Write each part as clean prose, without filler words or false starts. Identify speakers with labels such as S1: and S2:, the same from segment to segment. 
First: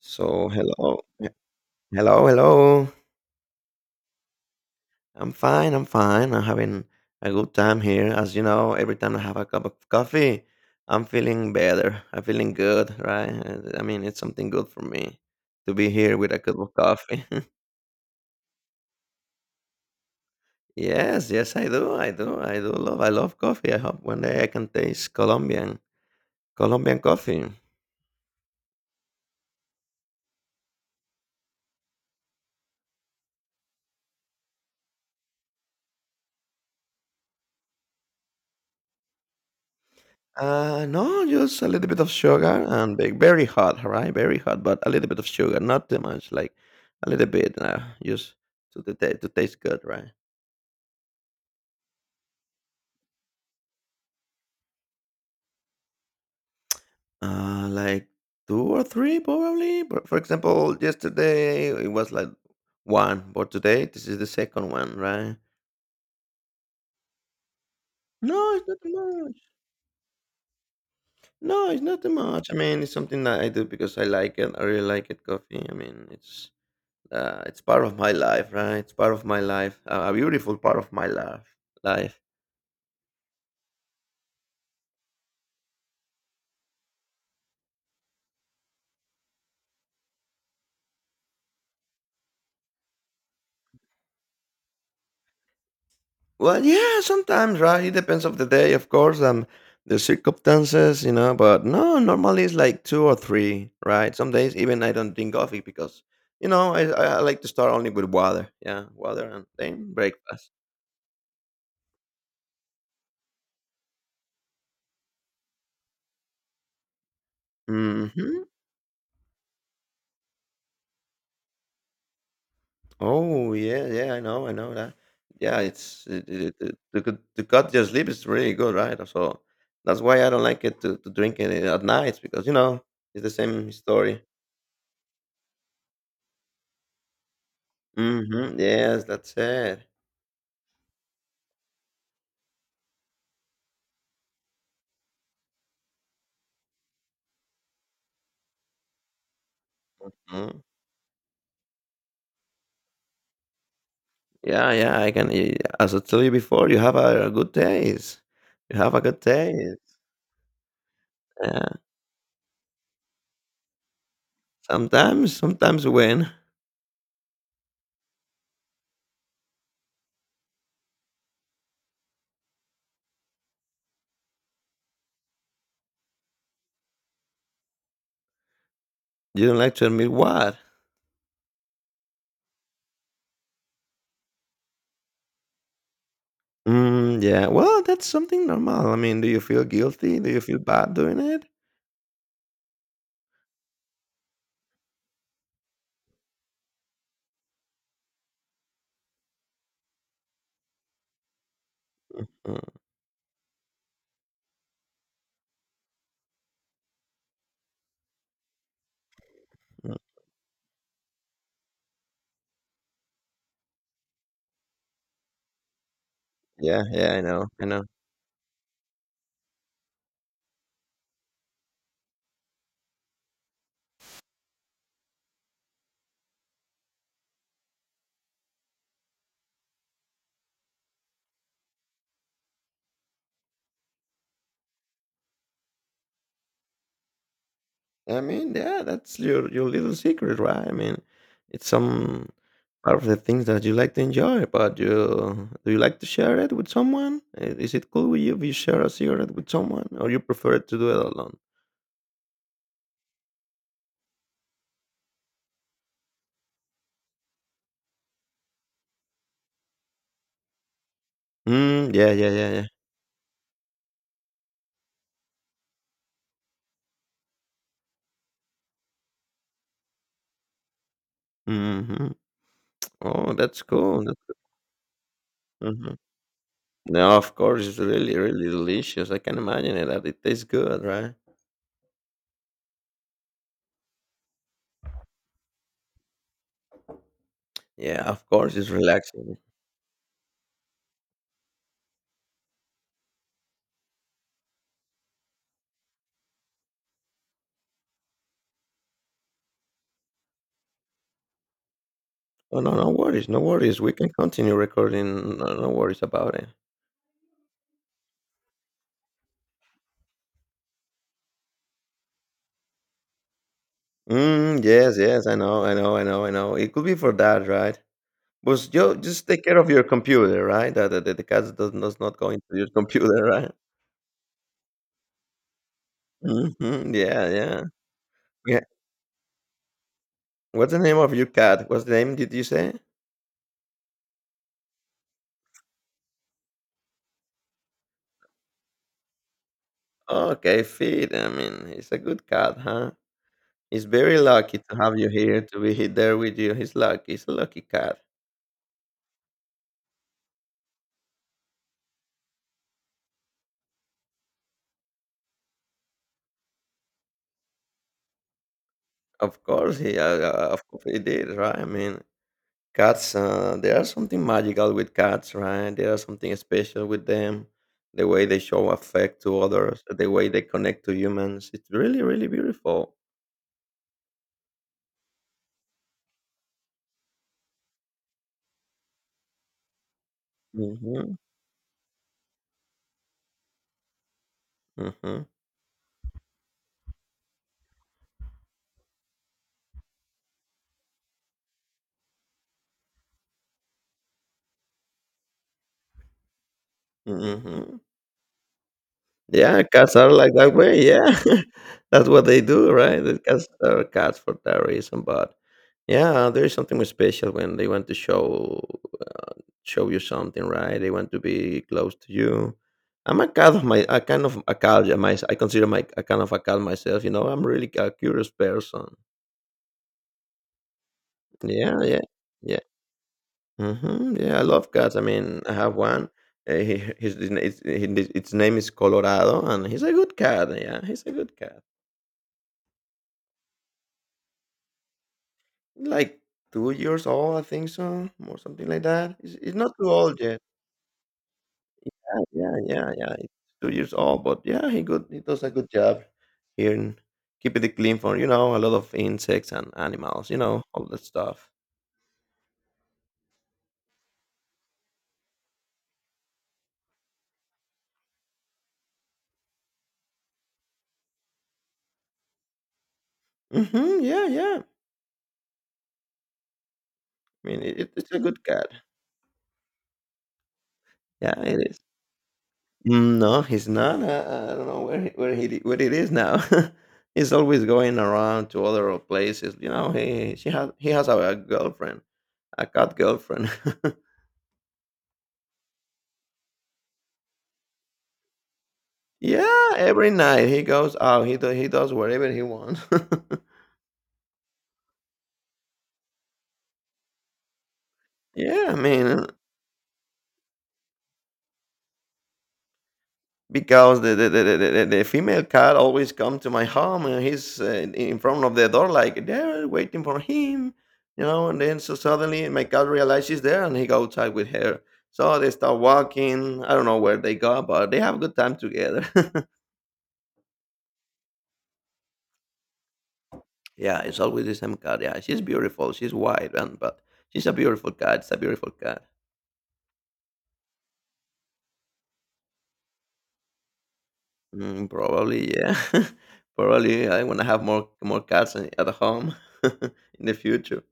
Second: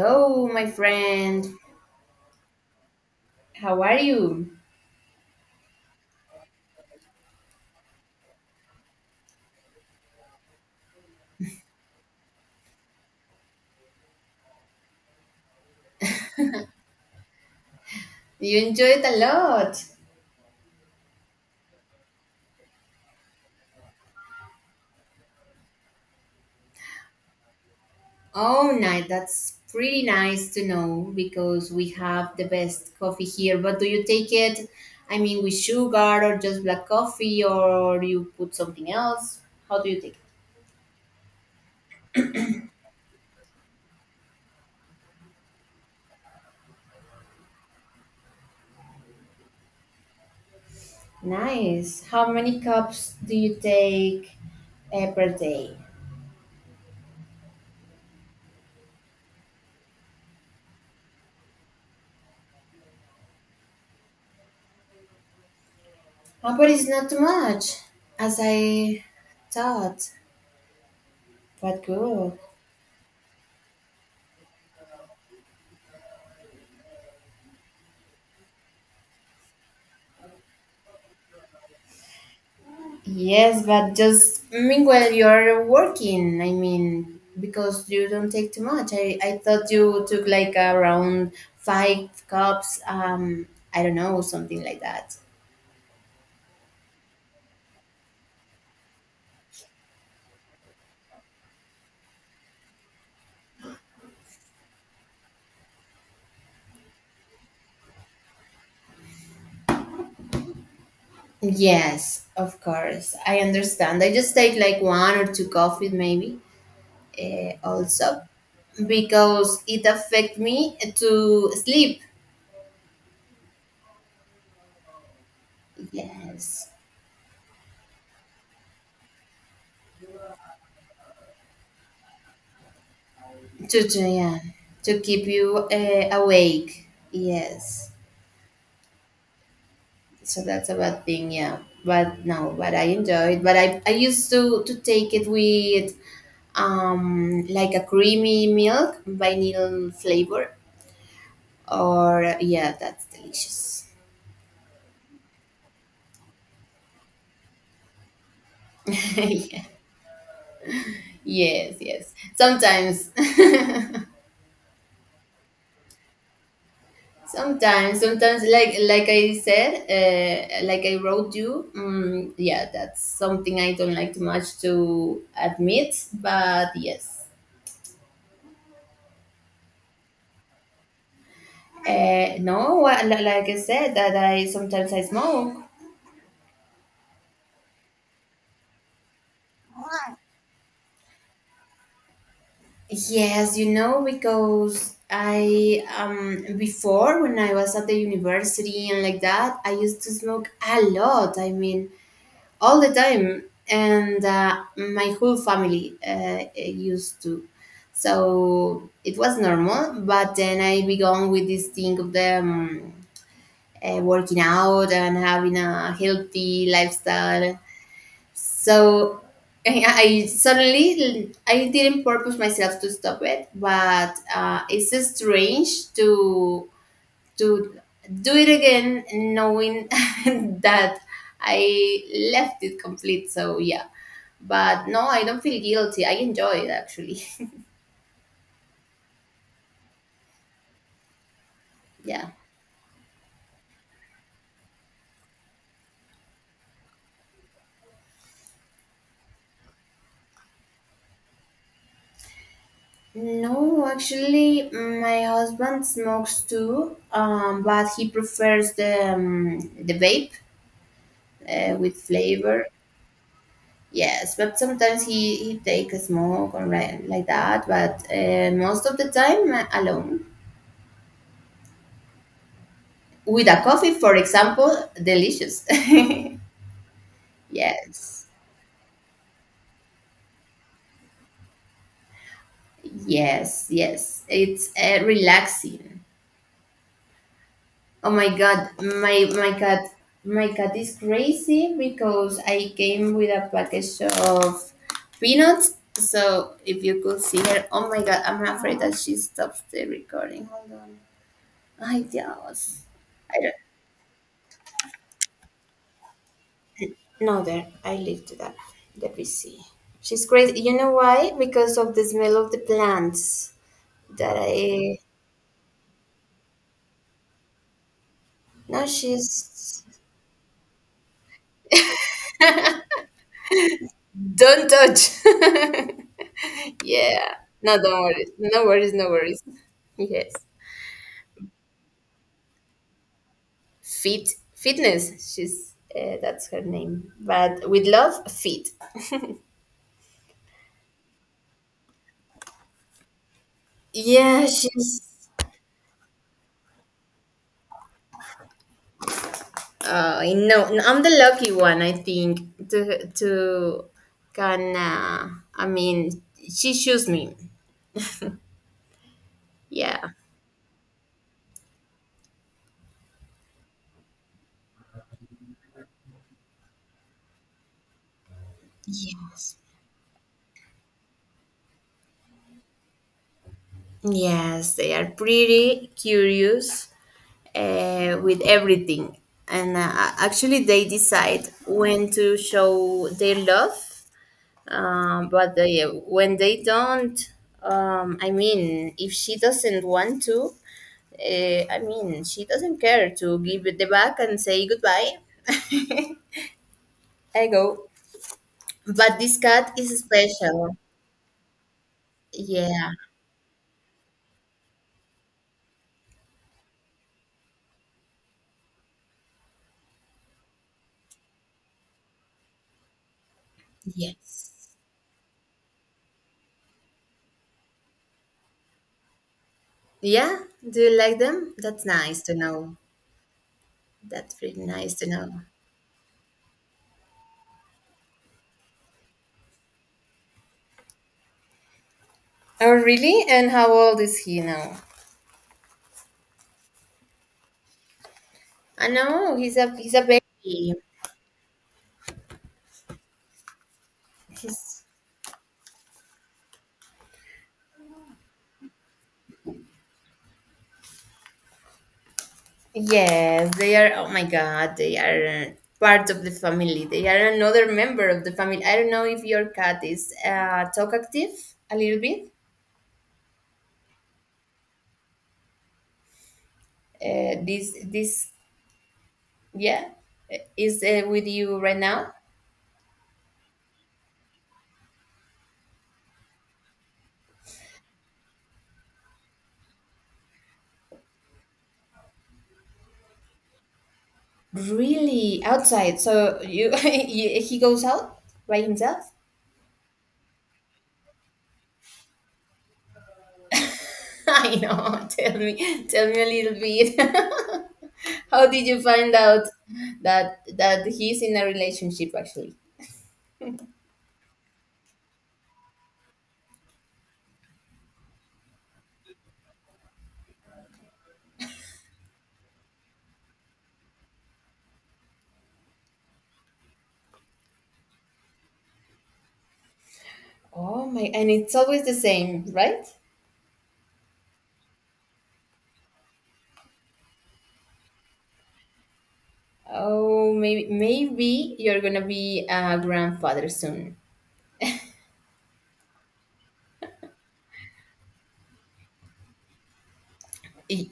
S1: So
S2: my
S1: hello,
S2: friend.
S1: hello, hello.
S2: How are you?
S1: I'm fine. I'm fine. I'm having a good time here. As you know, every time I have a cup of coffee, I'm feeling better. I'm feeling good, right? I mean, it's something good for me to be here with a cup of coffee.
S2: You enjoyed a lot.
S1: Yes, yes, I do. I do. I do love. I love coffee. I hope one day I can taste Colombian coffee.
S2: Oh, nice. That's pretty nice to know because we have the best coffee here. But do you take it, I mean, with sugar or just black coffee or you put something else? How do you take
S1: No, just a little bit of sugar and bake. Very hot, right? Very hot, but a little bit of sugar, not too much. Like a little bit, just to taste good, right?
S2: it? Nice. How many cups do you take per day?
S1: Like two or three probably. But for example, yesterday it was like one, but today this is the second one, right?
S2: Oh, but it's not too much, as
S1: No, it's not too
S2: I
S1: much.
S2: thought.
S1: No, it's
S2: But
S1: not too
S2: good.
S1: much. I mean, it's something that I do because I like it. I really like it, coffee. I mean, it's part of my life, right? It's part of my life, a beautiful part of my life. Life.
S2: Yes, but just meanwhile you're working. I mean, because you don't take too much. I thought you took like around five cups. I don't know, something like that.
S1: Well, yeah, sometimes, right? It depends of the day, of course, and the circumstances, you know. But no, normally it's like two or three, right? Some days even I don't drink coffee because, I like to start only with water. Yeah, water and then breakfast.
S2: Yes, of course. I understand. I just take like one or two coffees maybe. Also,
S1: Hmm.
S2: because it affect me to sleep.
S1: Oh, yeah, yeah, I know that. Yeah, it's it, it,
S2: Yes,
S1: it, the good the cut your sleep is really good, right? So that's why I don't like it to drink it at night because you know it's the same
S2: to
S1: story.
S2: yeah to keep you awake. Yes.
S1: Mm-hmm. Yes, that's it.
S2: So that's a bad thing, yeah, but no, but I enjoy it, but I used to take it with like a creamy milk vanilla flavor
S1: Mm.
S2: or yeah, that's delicious.
S1: Yeah, yeah, I can. As I told you before, you have a good taste. You have a good
S2: Yeah.
S1: taste. Yeah.
S2: Yes, yes, sometimes.
S1: Sometimes when
S2: Sometimes like I said, like I wrote you, yeah, that's something I don't like too much to admit, but yes.
S1: you don't like to admit what.
S2: No, li- Like I said, that I sometimes I smoke.
S1: Mm, yeah. Well, that's something normal. I mean, do you feel guilty? Do you feel bad doing it?
S2: Yes, you know because I before when I was at the university and like that, I used to smoke a lot. I mean,
S1: Mm.
S2: all the time, and my whole family used to. So it was normal, but then I began with this thing of them working out and having a healthy
S1: Yeah, yeah, I know,
S2: lifestyle.
S1: I know.
S2: So I suddenly I didn't purpose myself to stop it, but it's strange to do it again, knowing that I left it complete. So yeah, but no, I don't feel guilty. I enjoy it actually.
S1: I mean, yeah, that's your little secret, right? I mean, it's some
S2: Yeah.
S1: part of the things that you like to enjoy, but you like to share it with someone? Is it cool with you if you share a cigarette with someone, or you prefer to do it alone?
S2: No, actually, my husband smokes too, but he prefers the vape
S1: Mm,
S2: with
S1: yeah.
S2: flavor. Yes, but sometimes he take a smoke or like that, but most of the time alone
S1: Hmm. Oh,
S2: with a
S1: that's
S2: coffee,
S1: cool.
S2: for
S1: That's
S2: example, delicious.
S1: hmm. No, of course, it's really,
S2: Yes,
S1: really delicious. I can imagine it that it tastes good, right?
S2: yes, yes. It's relaxing.
S1: Yeah,
S2: Oh
S1: of
S2: my
S1: course,
S2: god,
S1: it's
S2: my
S1: relaxing.
S2: my cat, my cat is crazy because I came with a package of peanuts. So if you could see her, oh my god, I'm afraid that she stops the recording. Hold on. I
S1: Oh, no,
S2: just.
S1: no worries,
S2: I
S1: no
S2: don't.
S1: worries. We can continue recording. No, no worries about it.
S2: No, there. I lived there. Let me see. She's crazy. You know why? Because of the smell of the plants that
S1: Mm, yes,
S2: I.
S1: yes, I know, I know. It could be for that, right? But
S2: No,
S1: you just take care of your
S2: she's.
S1: computer, right? That the cat does not go into your computer, right?
S2: Don't touch.
S1: Hmm.
S2: Yeah.
S1: Yeah, yeah,
S2: No, don't worry.
S1: yeah.
S2: No worries. No worries. Yes.
S1: What's the name of your cat? What's the name did you say?
S2: Fit. Fitness. She's. That's her name. But with love, fit.
S1: Okay, Feed. I mean, he's a good cat, huh? He's very
S2: Yeah,
S1: lucky to have
S2: she's.
S1: you here, to be there with you. He's lucky. He's a lucky cat.
S2: I know. No, I'm the lucky one, I think. To can. I mean, she chose me. Yeah.
S1: Of course he did, right? I mean, cats, there are something magical with cats, right? There are something special with them. The way they show affect to
S2: Yes.
S1: others, the way they connect to humans. It's really, really beautiful.
S2: Yes, they are pretty curious with everything. And actually, they
S1: Hmm.
S2: decide when to show their love.
S1: Hmm.
S2: But they, when they don't, I mean, if she doesn't want to, I mean, she doesn't care to give it the back and say goodbye. I
S1: Hmm.
S2: go. But this
S1: Yeah,
S2: cat
S1: cats
S2: is
S1: are like that
S2: special.
S1: way. Yeah, that's what they do,
S2: Yeah.
S1: right? The cats are cats for that reason. But yeah, there is something special when they want to show uh, show you something, right? They want to be close to you. I'm a cat of my, a kind of a
S2: Yes.
S1: cat. Yeah, my, I consider my a kind of a cat myself. You know, I'm really a curious person.
S2: Yeah, do you like them?
S1: Yeah,
S2: That's
S1: yeah,
S2: nice to
S1: yeah.
S2: know.
S1: Hmm. Yeah,
S2: That's
S1: I
S2: really
S1: love
S2: nice
S1: cats. I
S2: to know.
S1: mean, I have one. He, his its name is Colorado, and he's a good cat. Yeah, he's a good cat.
S2: Oh, really? And how old is he now?
S1: Like 2 years old, I think so, or something like
S2: I
S1: that. It's
S2: know
S1: he's not too
S2: he's a
S1: old yet.
S2: baby.
S1: Yeah, yeah. He's 2 years old, but yeah,
S2: He's
S1: he does a good job here in keeping it clean for, you know, a lot of insects and animals, you know, all that stuff.
S2: yes, they are. Oh my God, they are part of the family. They are another member of the family. I don't know if your cat is talkative a little bit.
S1: Mhm, yeah, yeah.
S2: Uh,
S1: I mean,
S2: this
S1: it's a
S2: this
S1: good cat.
S2: yeah is with
S1: Yeah,
S2: you
S1: it
S2: right
S1: is.
S2: now.
S1: Mm, no, he's not. I don't know where he where he where it is now. He's always going around to other places. You know, he has a girlfriend, a cat girlfriend.
S2: Really outside. So you, you he goes out by himself.
S1: Yeah, every night he goes out. He does whatever he wants.
S2: I know. Tell me a little bit. How did
S1: Yeah, I
S2: you
S1: mean,
S2: find out that that he's in a relationship actually?
S1: because the female cat always come to my home and he's in front of the door like they're waiting for him, you know. And then so suddenly my cat realizes she's there and he goes outside with her. So they start walking. I don't know where they go, but they have a good time together.
S2: Oh my, and it's always the same, right?
S1: Yeah, it's always the same cat. Yeah, she's beautiful. She's white and but she's a beautiful cat. It's a beautiful cat.
S2: Oh, maybe maybe you're gonna be a grandfather soon.
S1: Mm, probably, yeah. Probably, I want to have more cats at home in the future.
S2: I-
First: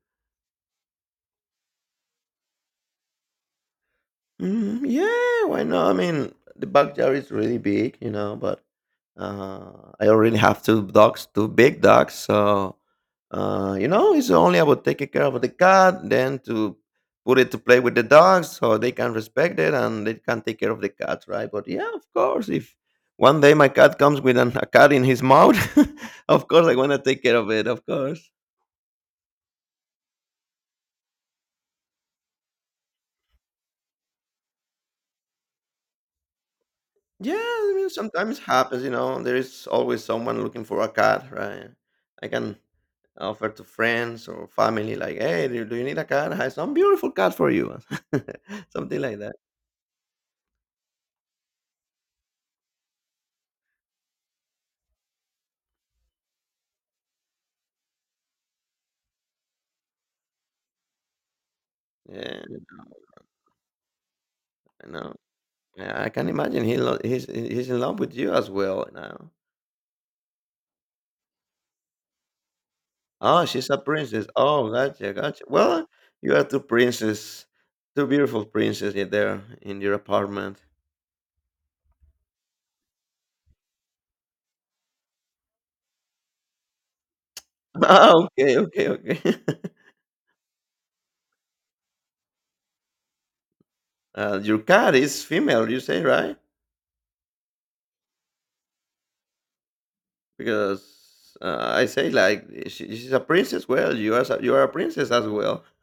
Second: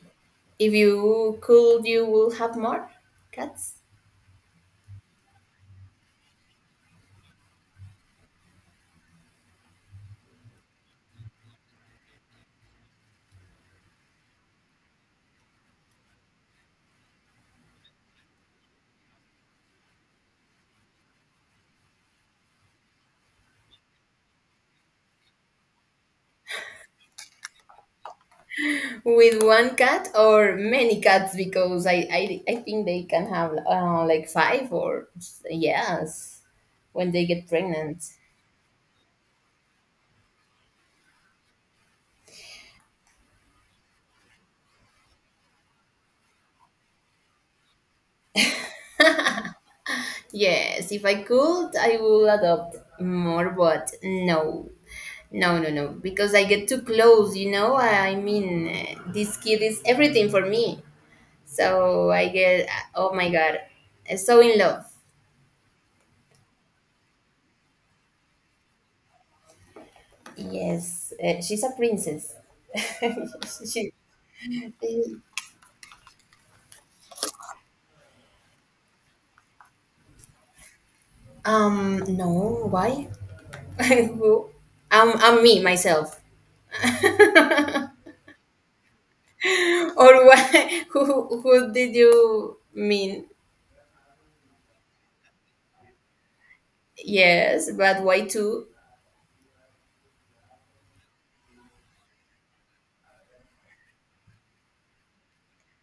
S2: If you could, you will have more cats.
S1: Mhm, yeah, why not? I mean, the backyard is really big, you know, but I already have two dogs, two big dogs. So, you know, it's only about taking care of the cat, then to put it to play with the dogs so they can respect it and they can take care of the cat, right? But yeah, of course, if one day my cat comes with a cat in his mouth, of course, I want to take care of it, of course.
S2: With one cat or many cats, because I think they can have like five or yes when they
S1: Yeah,
S2: get
S1: I mean,
S2: pregnant.
S1: sometimes happens, you know, there is always someone looking for a cat, right? I can offer to friends or family, like, "Hey, do you need a cat? I have some beautiful cat for you," something like that.
S2: Yes, if I could, I will adopt more, but no. No, no, no, because I get too close, you know? I mean, this kid is everything for me. So I
S1: Yeah,
S2: get, oh my God, so in love.
S1: I know. Yeah, I can imagine he's in love with you as well now.
S2: Yes, she's a princess.
S1: Oh, she's a
S2: She,
S1: princess. Oh, gotcha, gotcha. Well, you are two princesses, two beautiful princesses in there in your apartment.
S2: no, why? Who? I'm me, myself.
S1: Oh, okay, okay.
S2: Or why? Who did you mean?
S1: Your cat is female, you say, right?
S2: Yes, but why two?
S1: Because I say like she's a princess. Well, you are you are a princess as well.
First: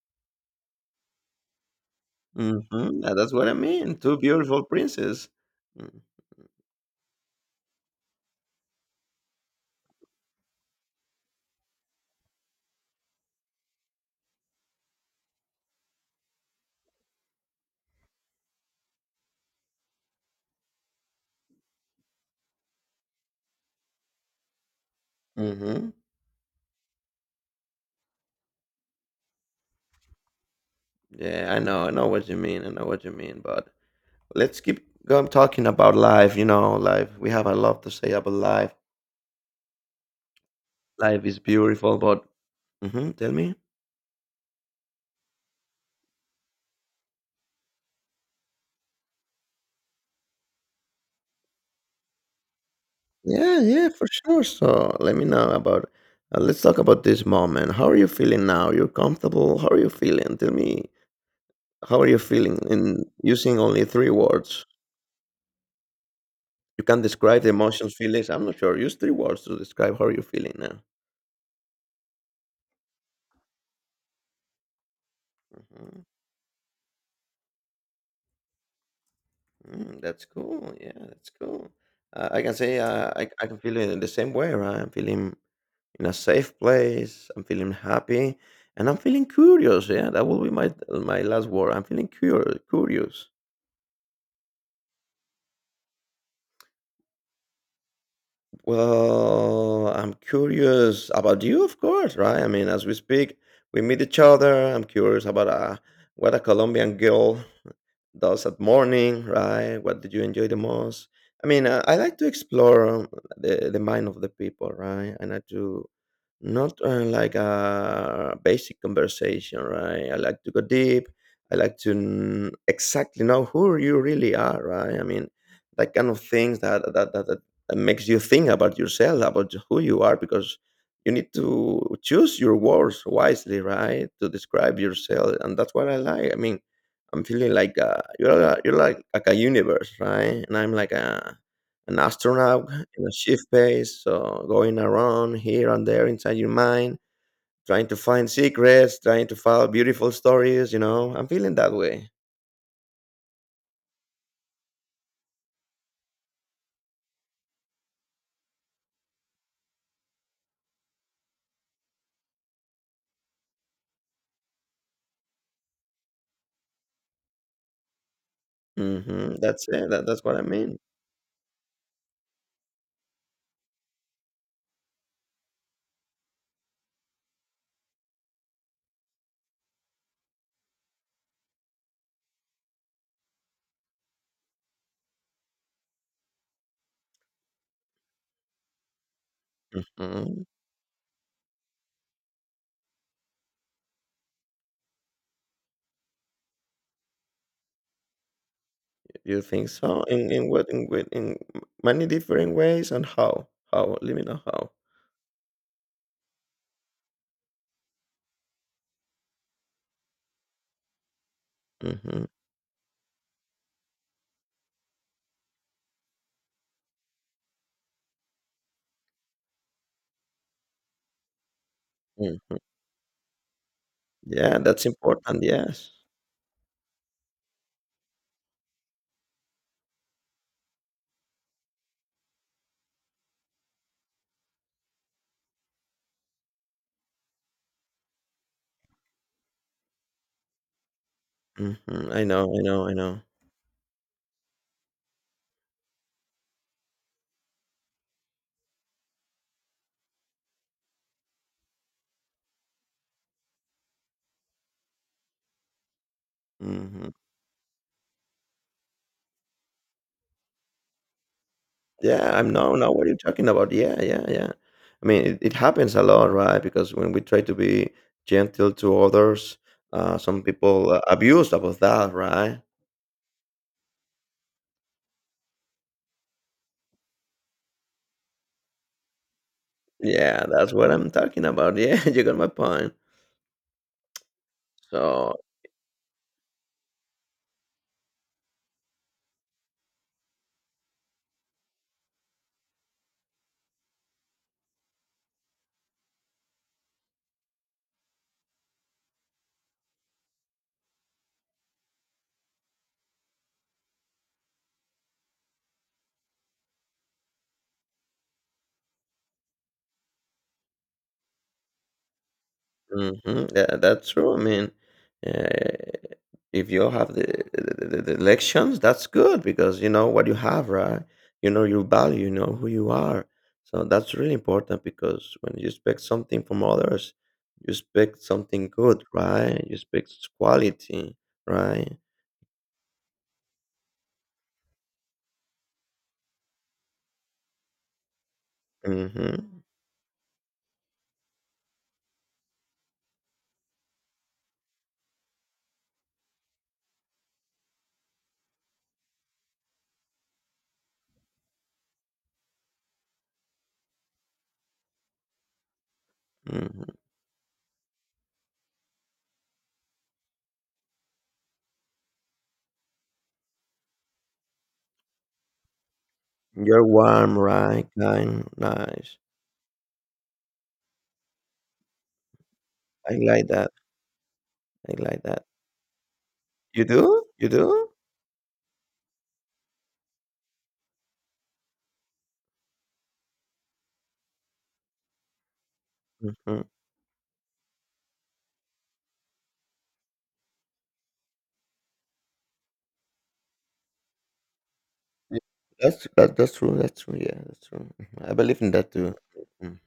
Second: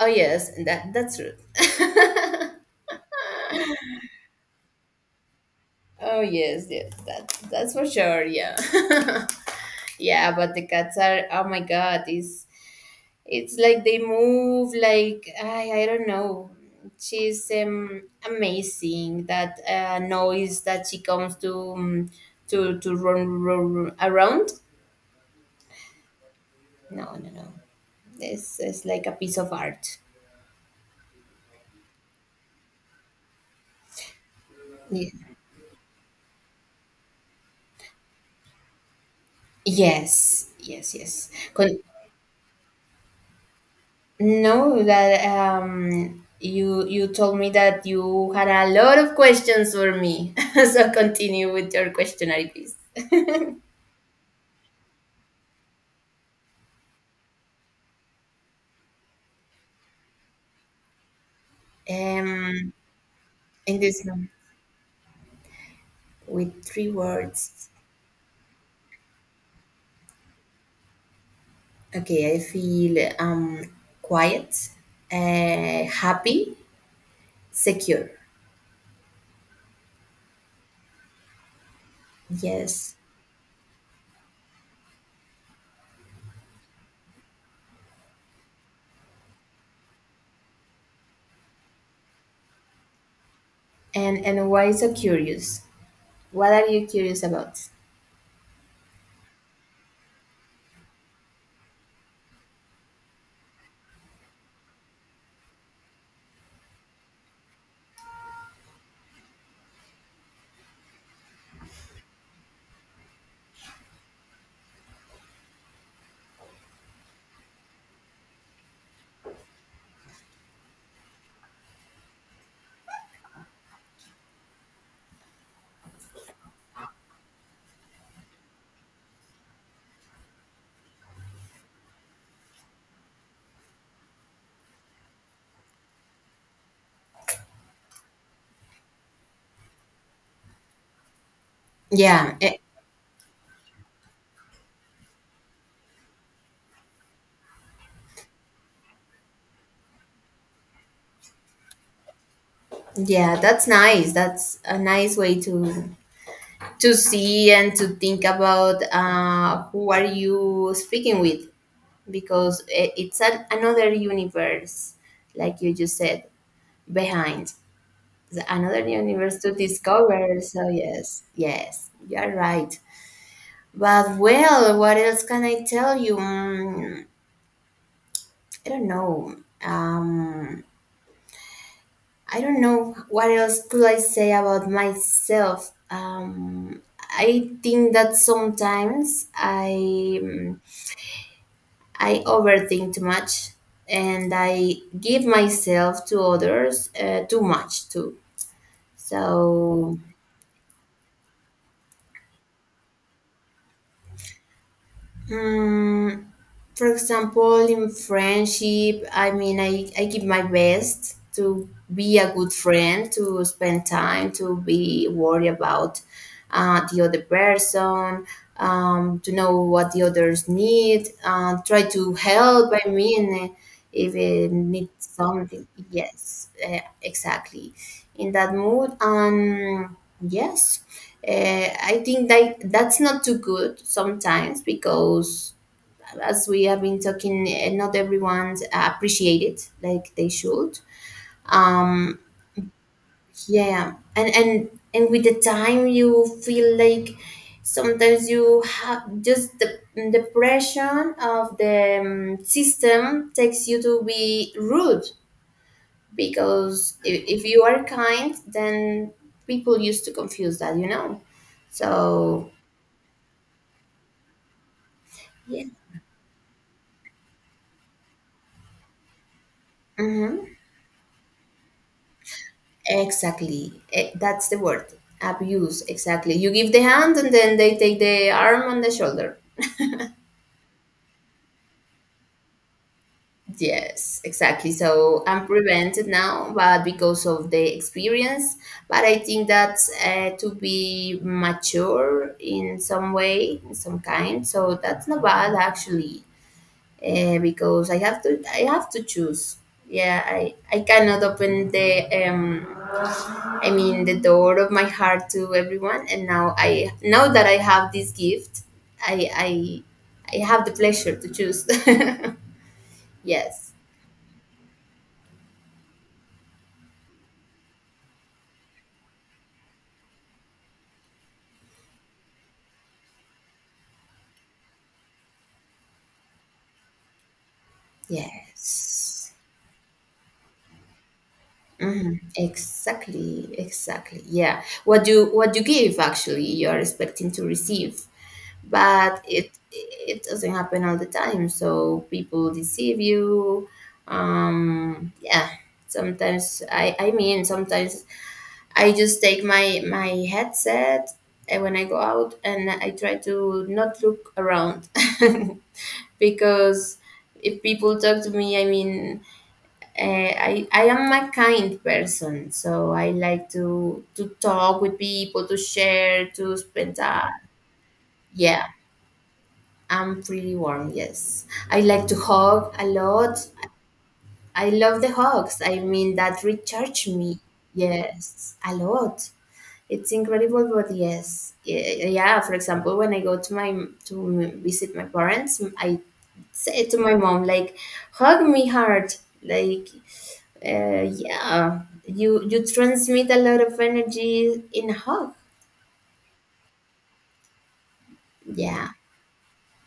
S2: Oh yes, that that's true.
S1: Mhm, that's what I mean, 2 beautiful princes. Mm,
S2: Oh yes, yes, that that's for sure. Yeah, yeah, but the cats are. Oh my god, it's like they move like I don't know. She's amazing. That noise that she comes to to run, run, run around.
S1: mhm.
S2: No, no, no. This is like a piece of art.
S1: Yeah, I know, I know what you mean, but let's keep
S2: Yeah.
S1: going talking about life, you know, life. We have a lot to say about life.
S2: Yes, yes,
S1: Life
S2: yes.
S1: is
S2: Con-
S1: beautiful, but mhm, tell me?
S2: No, that you you told me that you had a lot of questions for me. So continue with your questionnaire, please.
S1: Yeah, yeah, for sure, so let me know about let's talk about this moment. How are you feeling now? You're comfortable? How are you feeling? Tell me, how are you feeling
S2: Um,
S1: in using
S2: in
S1: only
S2: this
S1: 3
S2: one,
S1: words?
S2: with
S1: You
S2: three
S1: can describe the
S2: words.
S1: emotions, feelings. I'm not sure. Use three words to describe how you're feeling now.
S2: Okay, I feel quiet,
S1: Mhm.
S2: happy, secure.
S1: Mm, that's cool. Yeah, that's cool. I can say
S2: Yes.
S1: I can feel it in the same way, right? I'm feeling in a safe place. I'm feeling happy, and I'm feeling curious. Yeah, that will be my last word. I'm feeling curious. Curious.
S2: And why so curious? What are you curious about?
S1: Well, I'm curious about you, of course, right? I mean, as we speak, we meet each other. I'm curious about what a Colombian girl does at morning, right? What do you enjoy the most? I mean, I like to explore the mind of the people, right? And I do not like a basic conversation, right? I like to go deep. I like to exactly know who you really are, right? I mean, that kind of things that makes you think about yourself, about who you are, because you need to choose your words wisely, right? To describe yourself, and that's what I like. I mean, I'm feeling like you're like a universe, right? And I'm like a an
S2: Yeah, eh,
S1: astronaut in a shift base, so going around here and there inside your mind, trying to find secrets, trying to find beautiful stories. You know, I'm feeling that way.
S2: yeah, that's nice. That's a nice way to see and to think about who are you speaking with because it's a, another universe like you just said behind the another
S1: Hmm.
S2: universe to
S1: That's it. That's what
S2: discover,
S1: I
S2: so
S1: mean.
S2: yes, yes, you're right. But well, what else can I tell you? I don't know, um, I don't know what else could I say about myself. I think that sometimes
S1: Hmm.
S2: mm, I overthink too much and I give myself to others too much too.
S1: You think
S2: So,
S1: so? In many different ways and how? How? Let me know how.
S2: mm for example, in friendship, I mean, I give my best to be
S1: Hmm.
S2: a good friend, to spend time, to be worried about the other person, to know what the others need, try to
S1: Hmm.
S2: help, I mean, if it
S1: Yeah, that's
S2: needs
S1: important.
S2: something.
S1: Yes.
S2: Yes, exactly. In that mood, yes. Uh, I think that that's not too good sometimes because as we have been talking, not everyone appreciate it like they should.
S1: Hmm.
S2: Um,
S1: I know. I know. I know.
S2: yeah, yeah. And and with the time, you feel like sometimes you have just the pressure of the system takes you to be rude because
S1: Hmm.
S2: if you are kind, then people used to confuse that, you know.
S1: Yeah, I'm
S2: So
S1: no, no. What are you talking about? Yeah, yeah, yeah. I mean, it
S2: yeah.
S1: happens a lot, right? Because when we try to be gentle to others, some
S2: Mhm.
S1: people abuse about that, right?
S2: Exactly. Eh, that's the word. Abuse. Exactly. You give the hand and then they take the arm and the shoulder.
S1: Yeah, that's what I'm talking about. Yeah, you got my point.
S2: Yes, exactly. So
S1: So
S2: I'm prevented now, but because of the experience. But I think that to be mature in some way, in some kind. So that's not bad actually, because I have to. I have to choose. Yeah, I cannot open the I mean, the door of my heart to everyone. And now I, now that I have this gift, I, I, I have the pleasure to choose. Yes.
S1: Yeah, that's true. I mean, uh, if you have the elections, that's good because you know what you have, right? You know your value, you know who you are. So that's really important because when you expect something from others, you expect something good,
S2: Yes.
S1: right? You expect quality, right?
S2: Hmm. Exactly. Exactly. Yeah. What you give, actually, you are expecting to receive, but it,
S1: Mm-hmm.
S2: it doesn't happen all the time. So people deceive you. Yeah. Sometimes I mean, sometimes I just take my headset and when I go out and I try to not look around
S1: Mm-hmm.
S2: because if people talk to me, I mean, I am a kind person, so I like to talk with people, to share, to
S1: You're
S2: spend time.
S1: warm, right? Kind,
S2: Yeah,
S1: nice.
S2: I'm pretty warm. Yes, I like to hug a
S1: I like
S2: lot.
S1: that.
S2: I
S1: I
S2: love the
S1: like that.
S2: hugs. I mean, that
S1: You
S2: recharge
S1: do?
S2: me.
S1: You do?
S2: Yes, a lot. It's incredible, but yes, yeah. For example, when I go to my to visit my parents, I
S1: Mhm.
S2: say to my mom like, "Hug me hard." Like, yeah, you transmit a lot of energy in a hug.
S1: Yeah, that's true. That's true. Yeah, that's true. Mhm. I believe in that
S2: Yeah,
S1: too. Mhm.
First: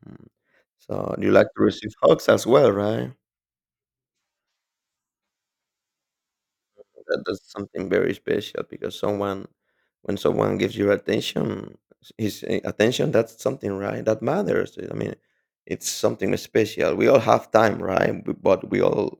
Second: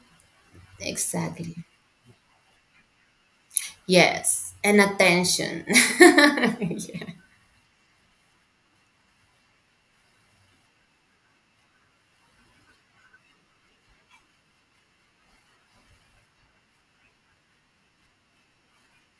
S1: So you like
S2: exactly.
S1: to receive hugs as well, right?
S2: Yes, and attention. Yeah,
S1: That's something very special because someone, when someone gives you attention, his attention, that's something, right? That matters. I mean, it's something special. We all have time, right? But we all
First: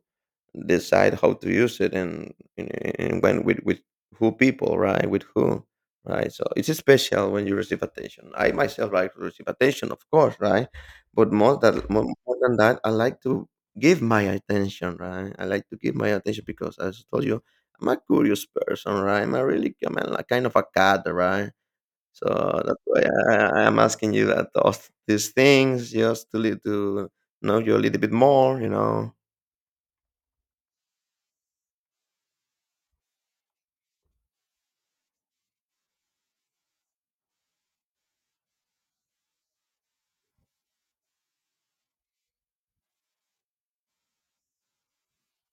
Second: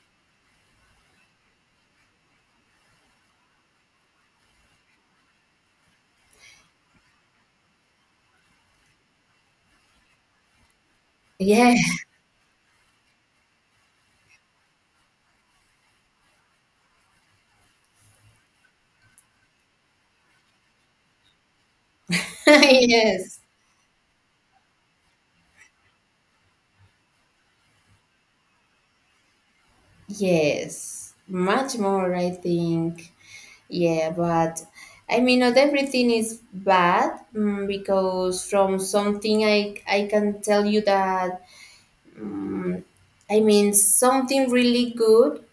S1: decide how to use it and when with who people, right? With who, right? So it's special when you receive attention. I myself like to receive attention, of course, right? But more
S2: yeah,
S1: than more, more than that, I like to give my attention, right? I like to give my attention because, as I told you, I'm a curious person, right? I'm kind of a cat, right? So that's why
S2: yes,
S1: I'm asking you that those these things just to know you a little bit more, you know.
S2: yes. Much more, I think. Yeah, but I mean, not everything is bad, because from something I can tell you that mm I mean something really good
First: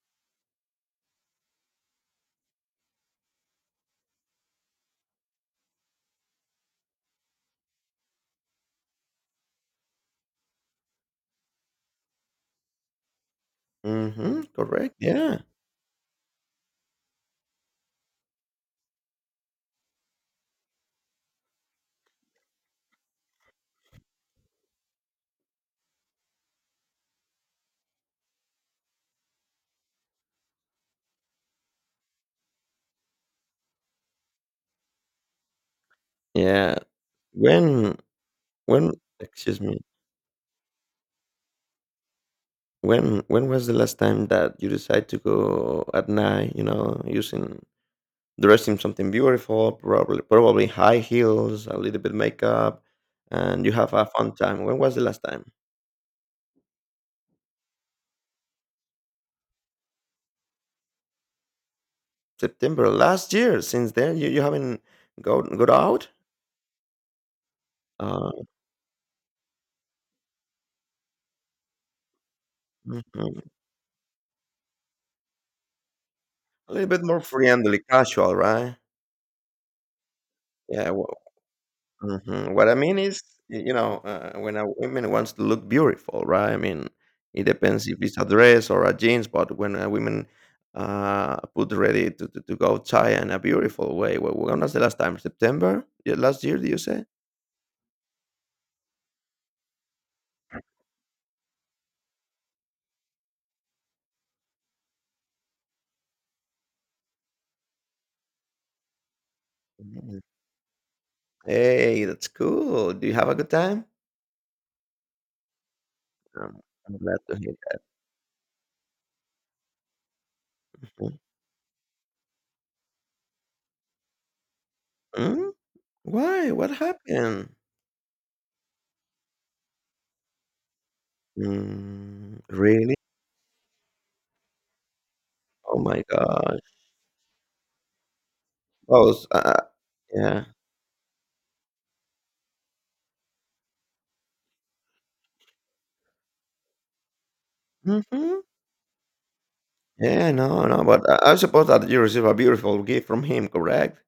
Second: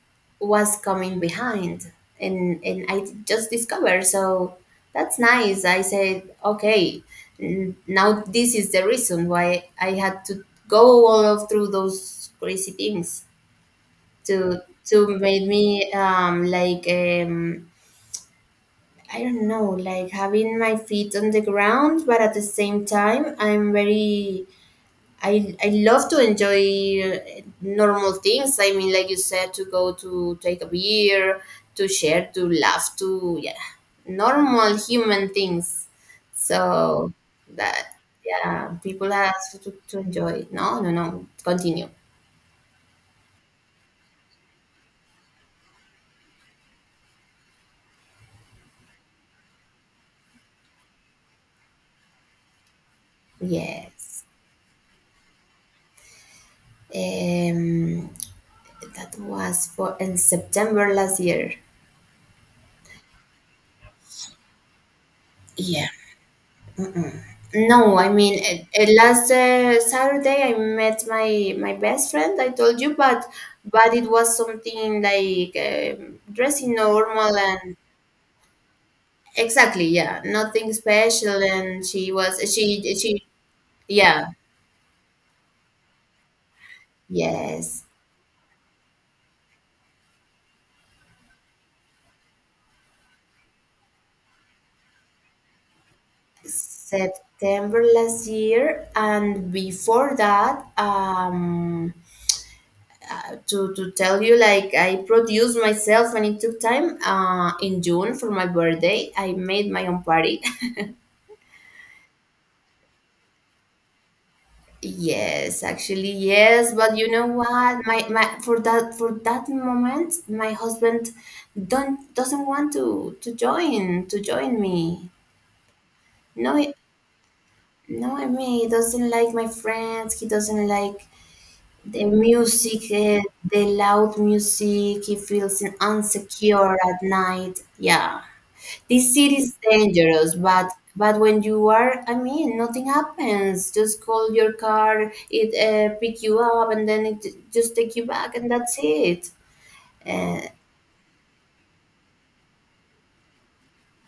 S2: was coming behind, and I just discovered. So that's nice. I said, okay, now this is the reason why I had to go all of through those crazy things
S1: Mm-hmm. Correct.
S2: to
S1: Yeah.
S2: make me like I don't know, like having my feet on the ground, but at the same time, I'm very. I love to enjoy normal things. I mean, like you said, to go to take a beer, to share, to laugh, to yeah, normal human things.
S1: Yeah.
S2: So that
S1: When
S2: yeah,
S1: when
S2: people have
S1: excuse me.
S2: to enjoy. No, no, no. Continue.
S1: When was the last time that you decided to go at night, you know, using dressing something beautiful, probably high heels, a little bit makeup, and you have a
S2: Yes.
S1: fun time. When was the last time?
S2: Um, that was for in September last year.
S1: September last year. Since then, you haven't go got
S2: Yeah.
S1: out.
S2: No, I mean,
S1: Uh,
S2: it last Saturday I met my best friend. I told you,
S1: mhm.
S2: but it was something like
S1: A
S2: dressing
S1: little bit more
S2: normal and
S1: friendly, casual, right?
S2: exactly, yeah, nothing
S1: Yeah. Well,
S2: special. And she was
S1: mhm. What I mean is,
S2: she
S1: you know,
S2: yeah
S1: when a woman wants to look beautiful, right? I mean, it
S2: yes,
S1: depends if it's a dress or a jeans. But when a woman put ready to go outside in a beautiful way, well, when was the last time? September? Yeah, last year? Do you say?
S2: September last year. And before that, to tell you, like, I produced myself and it took time. In June for my birthday, I made my own
S1: Mhm.
S2: party.
S1: Hey, that's cool. Do you have a good time?
S2: Yes, actually,
S1: Um,
S2: yes,
S1: I'm
S2: but you
S1: glad
S2: know
S1: to hear
S2: what? My for that moment, my husband
S1: that.
S2: don't doesn't want to join me.
S1: Mhm. Why?
S2: No,
S1: What
S2: he-
S1: happened?
S2: no, I mean, he doesn't like my friends. He doesn't like the
S1: Mm,
S2: music,
S1: really?
S2: the loud music. He feels
S1: Oh my gosh.
S2: insecure at night. Yeah,
S1: Oh,
S2: this
S1: s-
S2: city is
S1: uh,
S2: dangerous,
S1: yeah.
S2: but I mean, nothing happens. Just call your car, it pick you up, and then it just take you back,
S1: Mm-hmm.
S2: and that's it.
S1: Yeah,
S2: Uh,
S1: no, no, but I suppose that you receive a beautiful gift from him, correct?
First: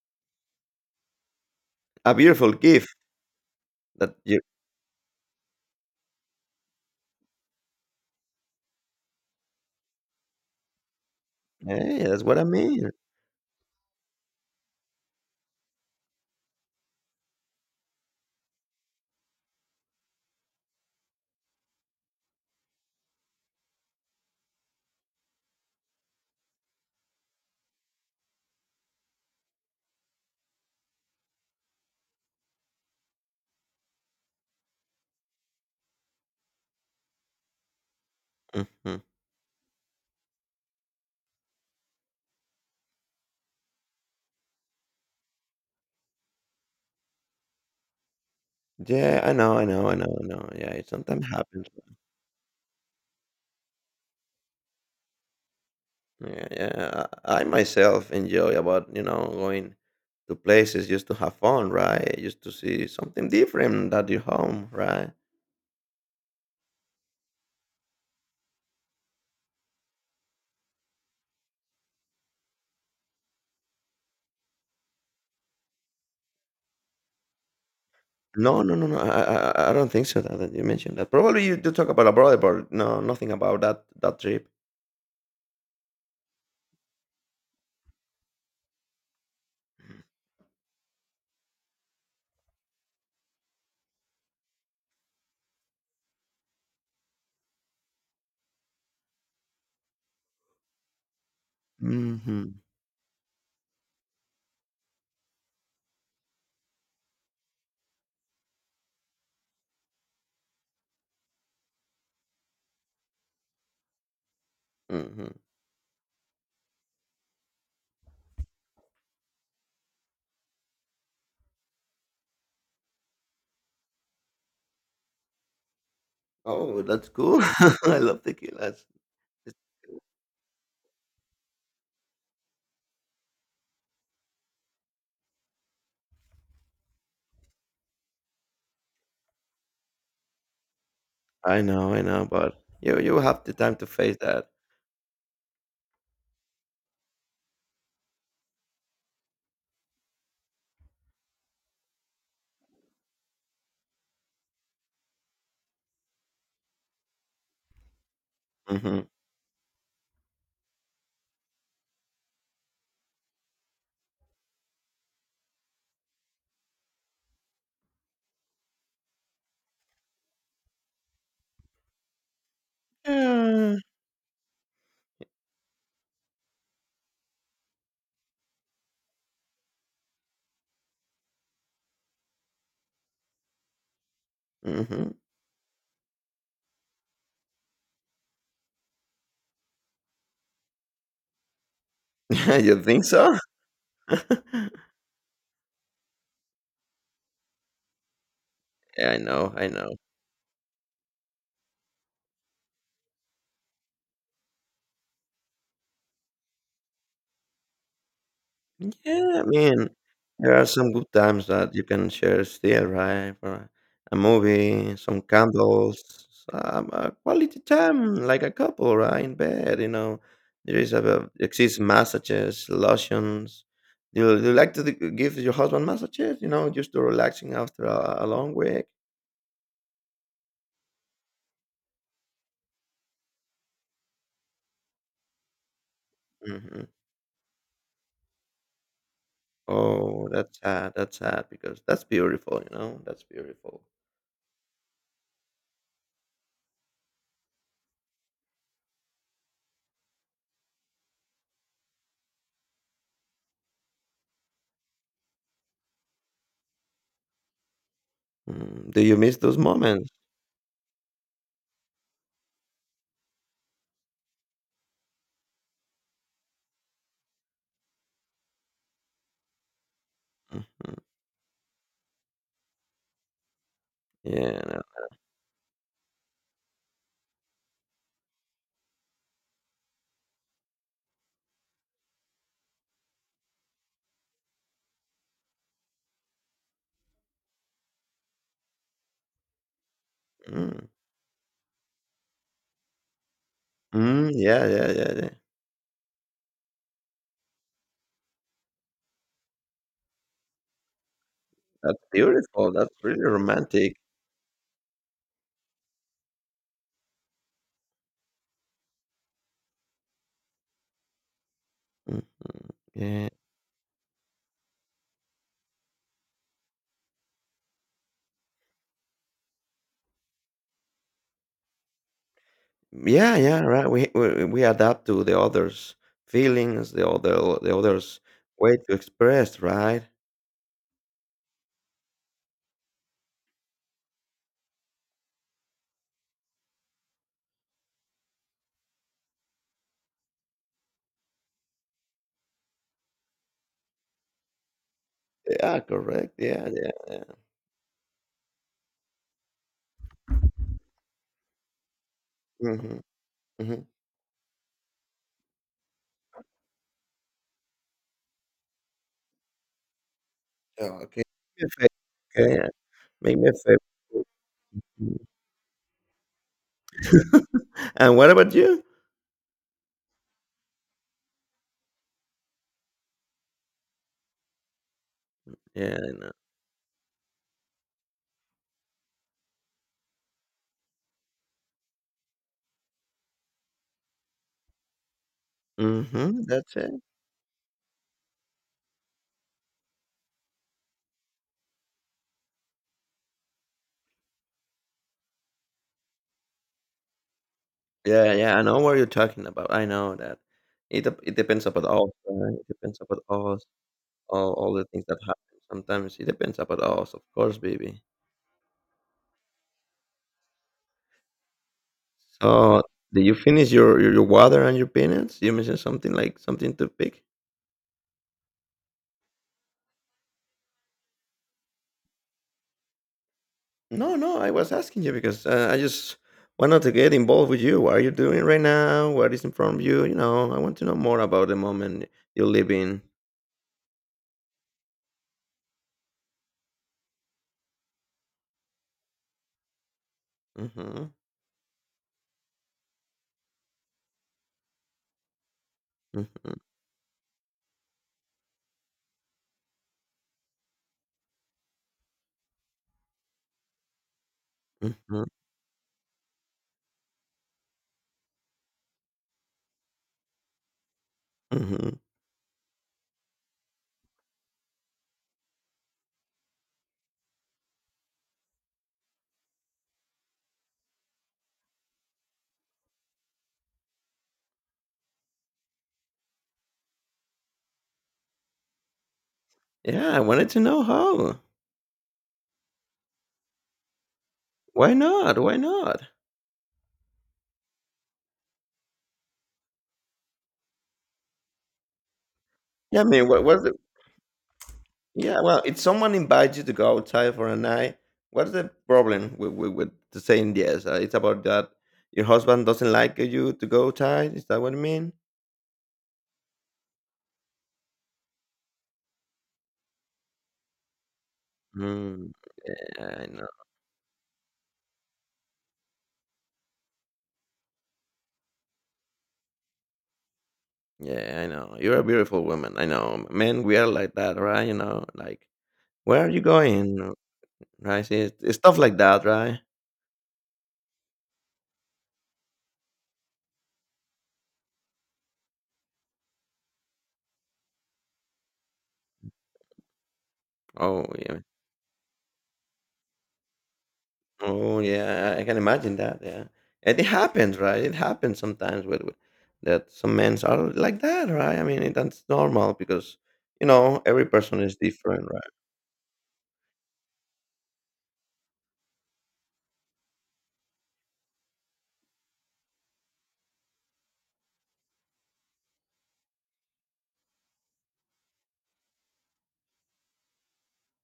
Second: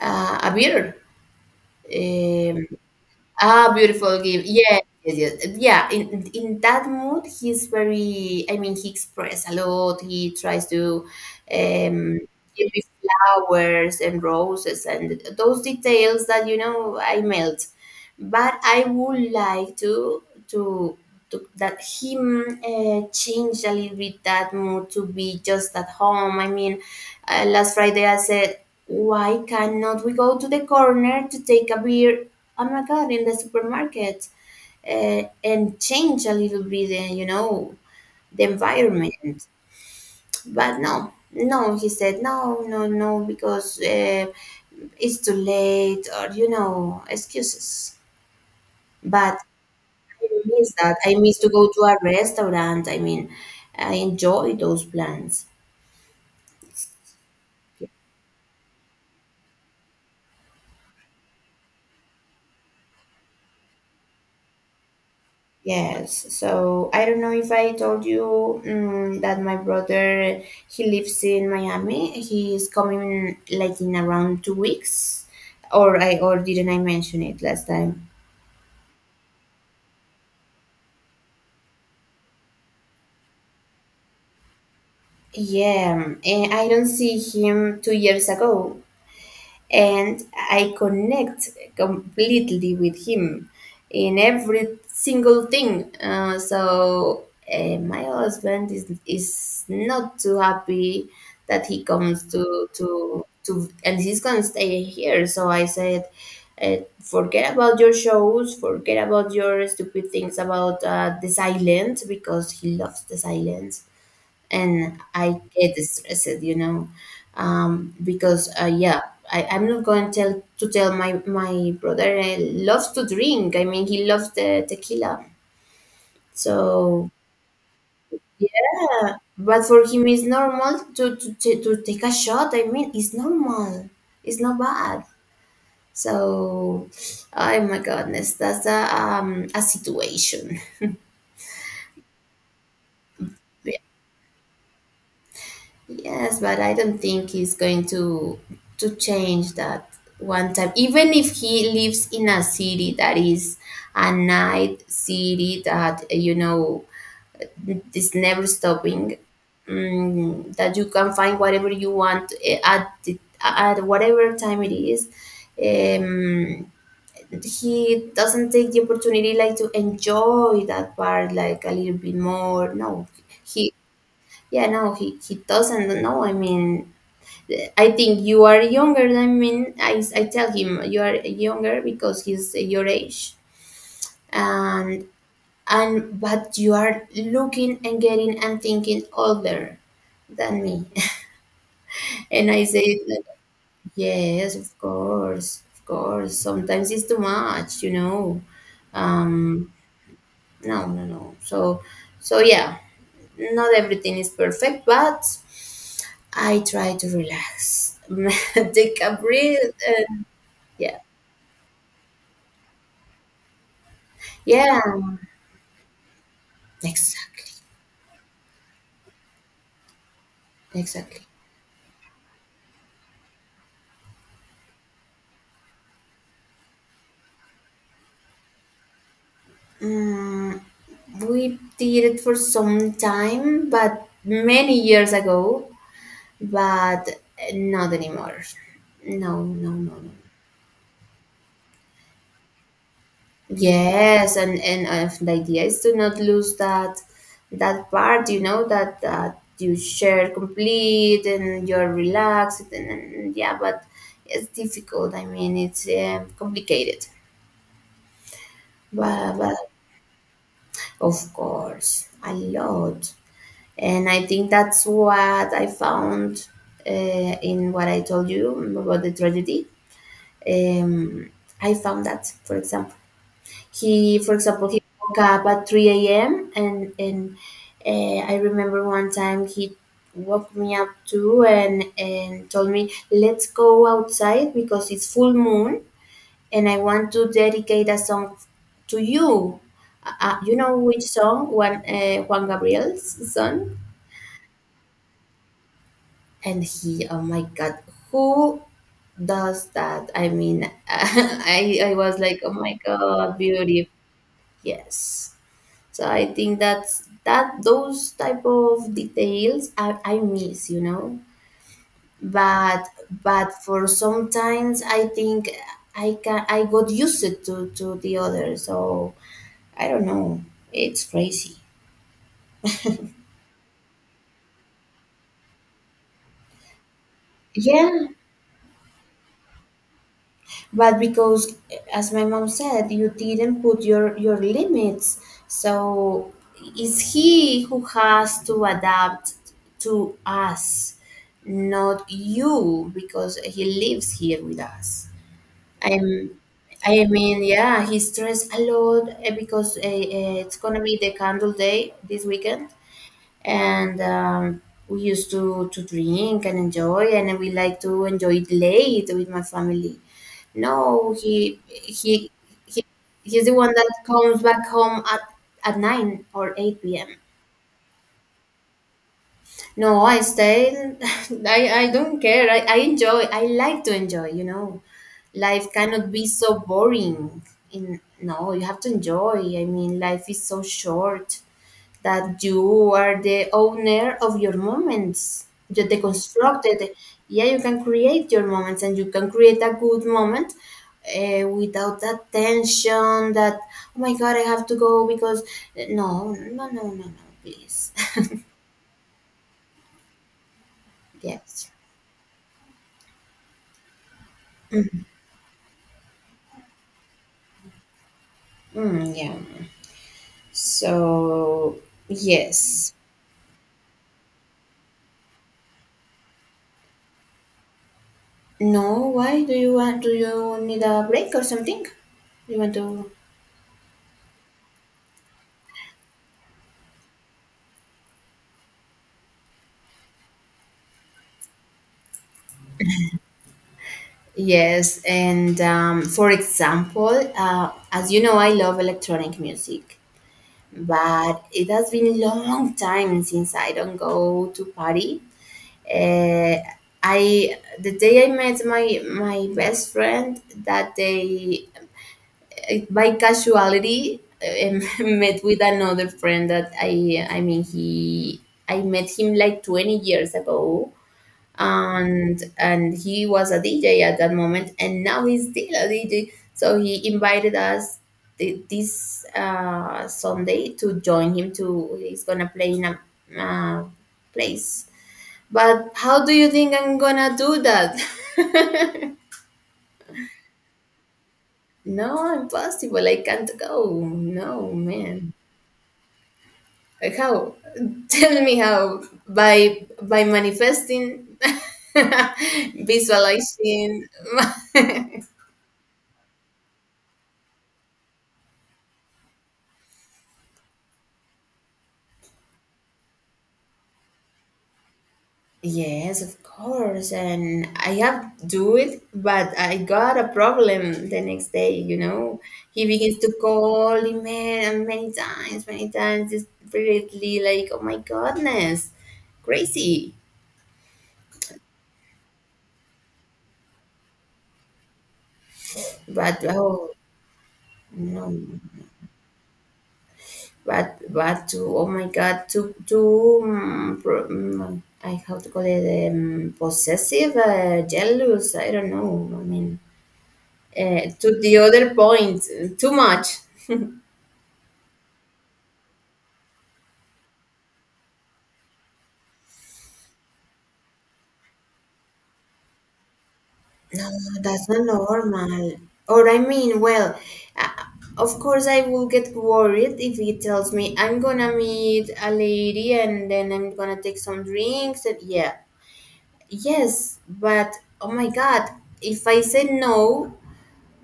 S2: a beer.
S1: A beautiful
S2: Um,
S1: gift
S2: Ah,
S1: that
S2: beautiful
S1: you.
S2: game. Yeah, yes, yes. Yeah, in that mood, he's very. I mean, he express a lot. He tries to, um,
S1: Yeah, that's what I
S2: give me
S1: mean.
S2: flowers and roses and those details that, you know, I melt. But I would like to, to that him, change a little bit that mood, to be just at home. I mean. Last Friday, I said, why cannot we go to the corner to take a beer? Oh my God, in the supermarket, and change a little bit, you know, the
S1: Hmm
S2: environment. But no, no, he said, no, no, no, because it's too late, or, you know, excuses.
S1: Yeah,
S2: But
S1: I
S2: I
S1: know. Yeah,
S2: miss
S1: it
S2: that. I
S1: sometimes
S2: miss to
S1: happens.
S2: go to a restaurant. I mean, I enjoy those plans.
S1: Yeah, yeah. I myself enjoy about you know going to places just to have fun, right? Just to see something different at your home, right?
S2: Yes, so I don't know if I told you, that my brother, he lives in Miami. He is coming like in around 2 weeks, or didn't I mention it last time?
S1: No, no, no, no. I don't think so. That, that you mentioned that. Probably you do talk about a brother, but no, nothing about that trip.
S2: Yeah, and I don't see him 2 years ago. And I connect completely with him in every single thing. So my husband is not too happy that he comes to
S1: Hmm
S2: to to and he's gonna stay here. So I said, forget about your shows, forget about your stupid things about, the silence, because he loves the silence and
S1: hmm
S2: I get stressed, you know. Because Yeah, I, I'm not going to tell my brother, loves to drink. I mean, he loves the tequila.
S1: Oh, that's
S2: So
S1: cool. I love tequila.
S2: yeah. But for him, it's normal to take a shot. I mean, it's normal. It's not bad. So, oh my goodness, that's a situation.
S1: I know, but you have the time to face that.
S2: Yes, but I don't think he's going to change that one time. Even if he lives in a city that is a night city, that, you know, is never
S1: Hmm
S2: stopping. That you can find whatever you want, at the, at whatever time it is. Um, he doesn't take the opportunity like to enjoy that part like a little bit more. No, he
S1: Yeah.
S2: no, he doesn't. No, I mean, I think you are younger than me. I tell him, you are younger, because he's your age, and
S1: hmm
S2: but you are looking and getting and thinking older than me. And I
S1: You
S2: say,
S1: think
S2: like,
S1: so?
S2: yes, of course, of course. Sometimes it's too much, you know.
S1: Yeah, I know, I
S2: Um,
S1: know.
S2: no, no, no. So, so yeah, not everything is perfect, but I try to relax, take a
S1: Yeah, I
S2: breath,
S1: mean,
S2: and
S1: there are some
S2: yeah.
S1: good times that you can share still, right? For a
S2: Yeah,
S1: movie, some candles, some
S2: exactly,
S1: quality time, like a couple, right? In bed, you know. There is
S2: exactly.
S1: a exists massages, lotions. Do you, like to give your husband massages? You know, just to relaxing after a long week.
S2: Mm, we did it for some time, but many years ago,
S1: Hmm
S2: but not anymore. No, no, no, no.
S1: Oh, that's sad. That's sad because that's beautiful. You know, that's beautiful.
S2: Yes, and the idea is to not lose that part, you know, that you share complete and you're relaxed, and yeah, but it's difficult. I mean, it's complicated.
S1: Mm, do you miss
S2: But
S1: those moments?
S2: of course, a lot. And I think that's what I found, uh, in what I told you about the tragedy.
S1: Hmm
S2: Um, I found that, for example,
S1: Yeah. No.
S2: he woke up at 3 a.m. And I remember one time he woke me up too and told me, let's go outside because it's full moon, and I want to dedicate a song to you. You know
S1: Mm.
S2: which song? One, Juan Gabriel's song.
S1: Mm, yeah.
S2: And he, oh my God, who does that? I mean, I
S1: That's
S2: was like, oh
S1: beautiful.
S2: my
S1: That's really
S2: God, beauty.
S1: romantic.
S2: Yes. So I think that's that those type of details I miss, you know.
S1: Mm,
S2: But
S1: Yeah,
S2: but for sometimes I think I got used to the other. So I don't know. It's crazy.
S1: yeah. Right. We adapt to the others' feelings, the
S2: Yeah,
S1: others' way to express. Right.
S2: but because, as my mom said, you didn't put your limits. So it's he who has to adapt to us, not you, because he lives here with us.
S1: Yeah. Correct.
S2: I'm. I
S1: Yeah.
S2: mean, yeah, he stressed a lot, eh, because it's gonna be the candle day this weekend,
S1: Mm-hmm, mm-hmm.
S2: and we used to drink and enjoy, and we like to enjoy it late with my family. No,
S1: Okay. Make me a favor. Okay. Yeah,
S2: he
S1: make
S2: He's
S1: me a
S2: the one that
S1: favor.
S2: comes back home at
S1: Mm.
S2: nine or eight p.m.
S1: And what about you?
S2: No, I stay. I don't care. I enjoy. I like to enjoy. You know, life
S1: Yeah. I
S2: cannot be
S1: know.
S2: so boring. In no, You have to enjoy. I mean, life is so short that you are the owner of your moments. You're the
S1: Mm-hmm. That's
S2: constructed.
S1: it.
S2: Yeah, you can create your moments, and you can create a good moment, without that tension that, oh my God, I have to go because. No, no, no, no, no, please.
S1: Yeah. Yeah. I know what you're talking about. I know that. It depends
S2: Yes.
S1: about us. Right? It depends about us. All the things that happen. Sometimes it depends about us, of course, baby.
S2: Mm, yeah. So,
S1: So,
S2: yes.
S1: did you finish your water and your peanuts? You mentioned something like something to pick.
S2: No, why do you want? Do you need a break or something? You want to?
S1: No, no, I was asking you because I just wanted to get involved with you. What are you doing right now? What is in front of you? You know, I want to know more about the moment you live in.
S2: Yes, and for example, as you know, I love electronic music,
S1: Mm-hmm,
S2: but it has been a long time since I don't go to party.
S1: mm-hmm,
S2: Uh, I, the day I met my best friend, that day, by casuality, um,
S1: mm-hmm,
S2: met with another friend that I mean he I met him like 20 years ago,
S1: mm-hmm.
S2: and he was a DJ at that moment, and now he's still a DJ. So he invited us th- this Sunday to join him. To He's gonna play in a, uh, place. But how do you think I'm gonna do that?
S1: Yeah, I wanted to know how.
S2: No, impossible. I can't go. No,
S1: Why
S2: man.
S1: not? Why not?
S2: Like how? Tell me how, by manifesting,
S1: Yeah, I mean, what was?
S2: visualizing.
S1: Yeah, well, if someone invites you to go outside for a night, what's the problem with to saying yes? It's about that your husband doesn't like you to go outside. Is that what you mean?
S2: Yes, of course. And I have to do it, but I got a problem the next day, you
S1: Mm,
S2: know. He
S1: yeah,
S2: begins
S1: I
S2: to
S1: know.
S2: call me, man, many times, desperately, like, oh my goodness, crazy.
S1: Yeah, I know. You're a beautiful woman. I know. Men, we are like that, right? You know, like, where are you
S2: But, oh,
S1: going? Right? See, it's
S2: no.
S1: stuff like that, right?
S2: Oh my God, I, how to call it, possessive, jealous, I don't know. I mean,
S1: Oh, yeah.
S2: to the other point, too much.
S1: Oh, yeah, I can imagine that, yeah. And it happens, right? It happens sometimes with that some men are like that, right? I mean, it that's normal because, you know,
S2: No,
S1: every person
S2: that's
S1: is
S2: not
S1: different, right?
S2: normal. Or I mean, well, uh, of course I will get worried if he tells me I'm gonna meet a lady and then I'm gonna take some drinks, and yeah, yes, but, oh my God, if I say no,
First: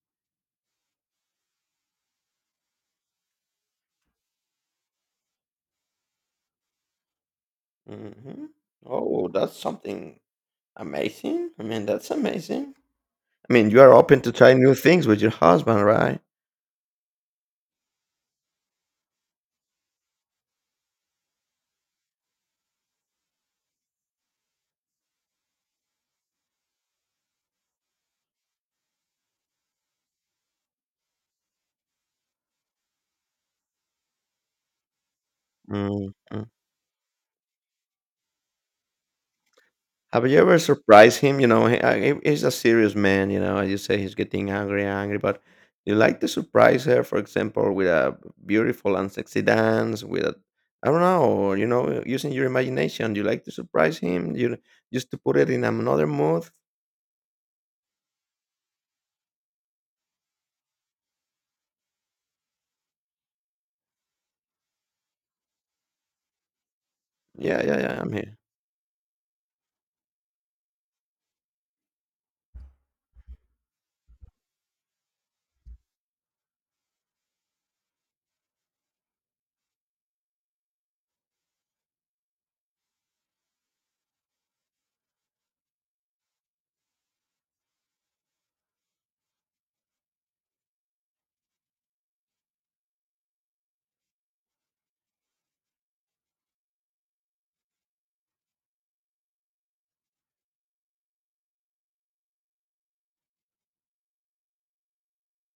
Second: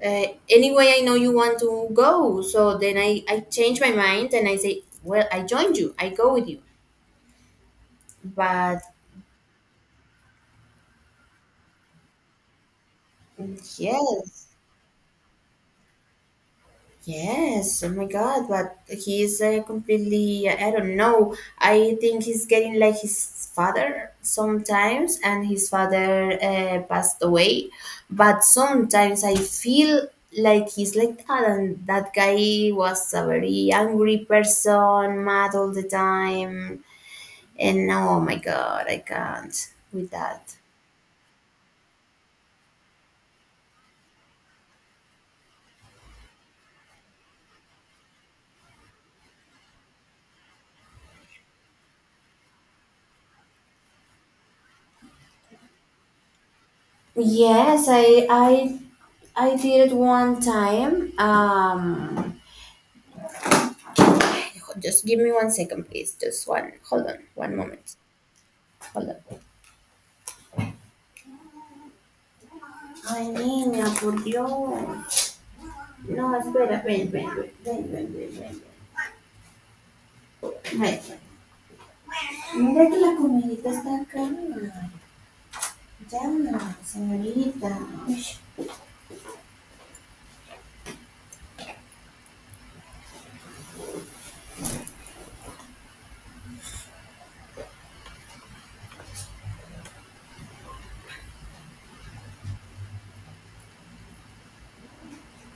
S2: anyway, I know you want to go, so then I change my mind and I say, well, I join you, I go with you,
S1: hmm
S2: but
S1: Oh, that's something amazing. I mean, that's amazing. I mean, you are open to
S2: yes.
S1: try new things with your husband, right?
S2: Yes, oh my God, but he's, completely, I don't know. I think he's getting like his father sometimes, and his father, passed away. But sometimes I feel like he's like that, and that guy was a very angry person, mad all the
S1: Mm-hmm.
S2: time. And no, oh my God, I can't with
S1: Have you
S2: that.
S1: ever surprised him? You know, he's a serious man. You know, as you say, he's getting angry. But you like to surprise her, for example, with a beautiful and sexy dance, with a, I don't know, you know, using your imagination. You like to surprise him. You just to put it in another mood.
S2: Yes, I I did it one time. Just give me one second, please. Just one. Hold on. One
S1: Yeah, yeah,
S2: moment.
S1: yeah. I'm here.
S2: Hold on. Ay, niña, por Dios. No, espera. Ven, ven, ven. Ven, ven, ven, ven. Ven. Mira que la comidita está acá. Ya, señorita. Uy,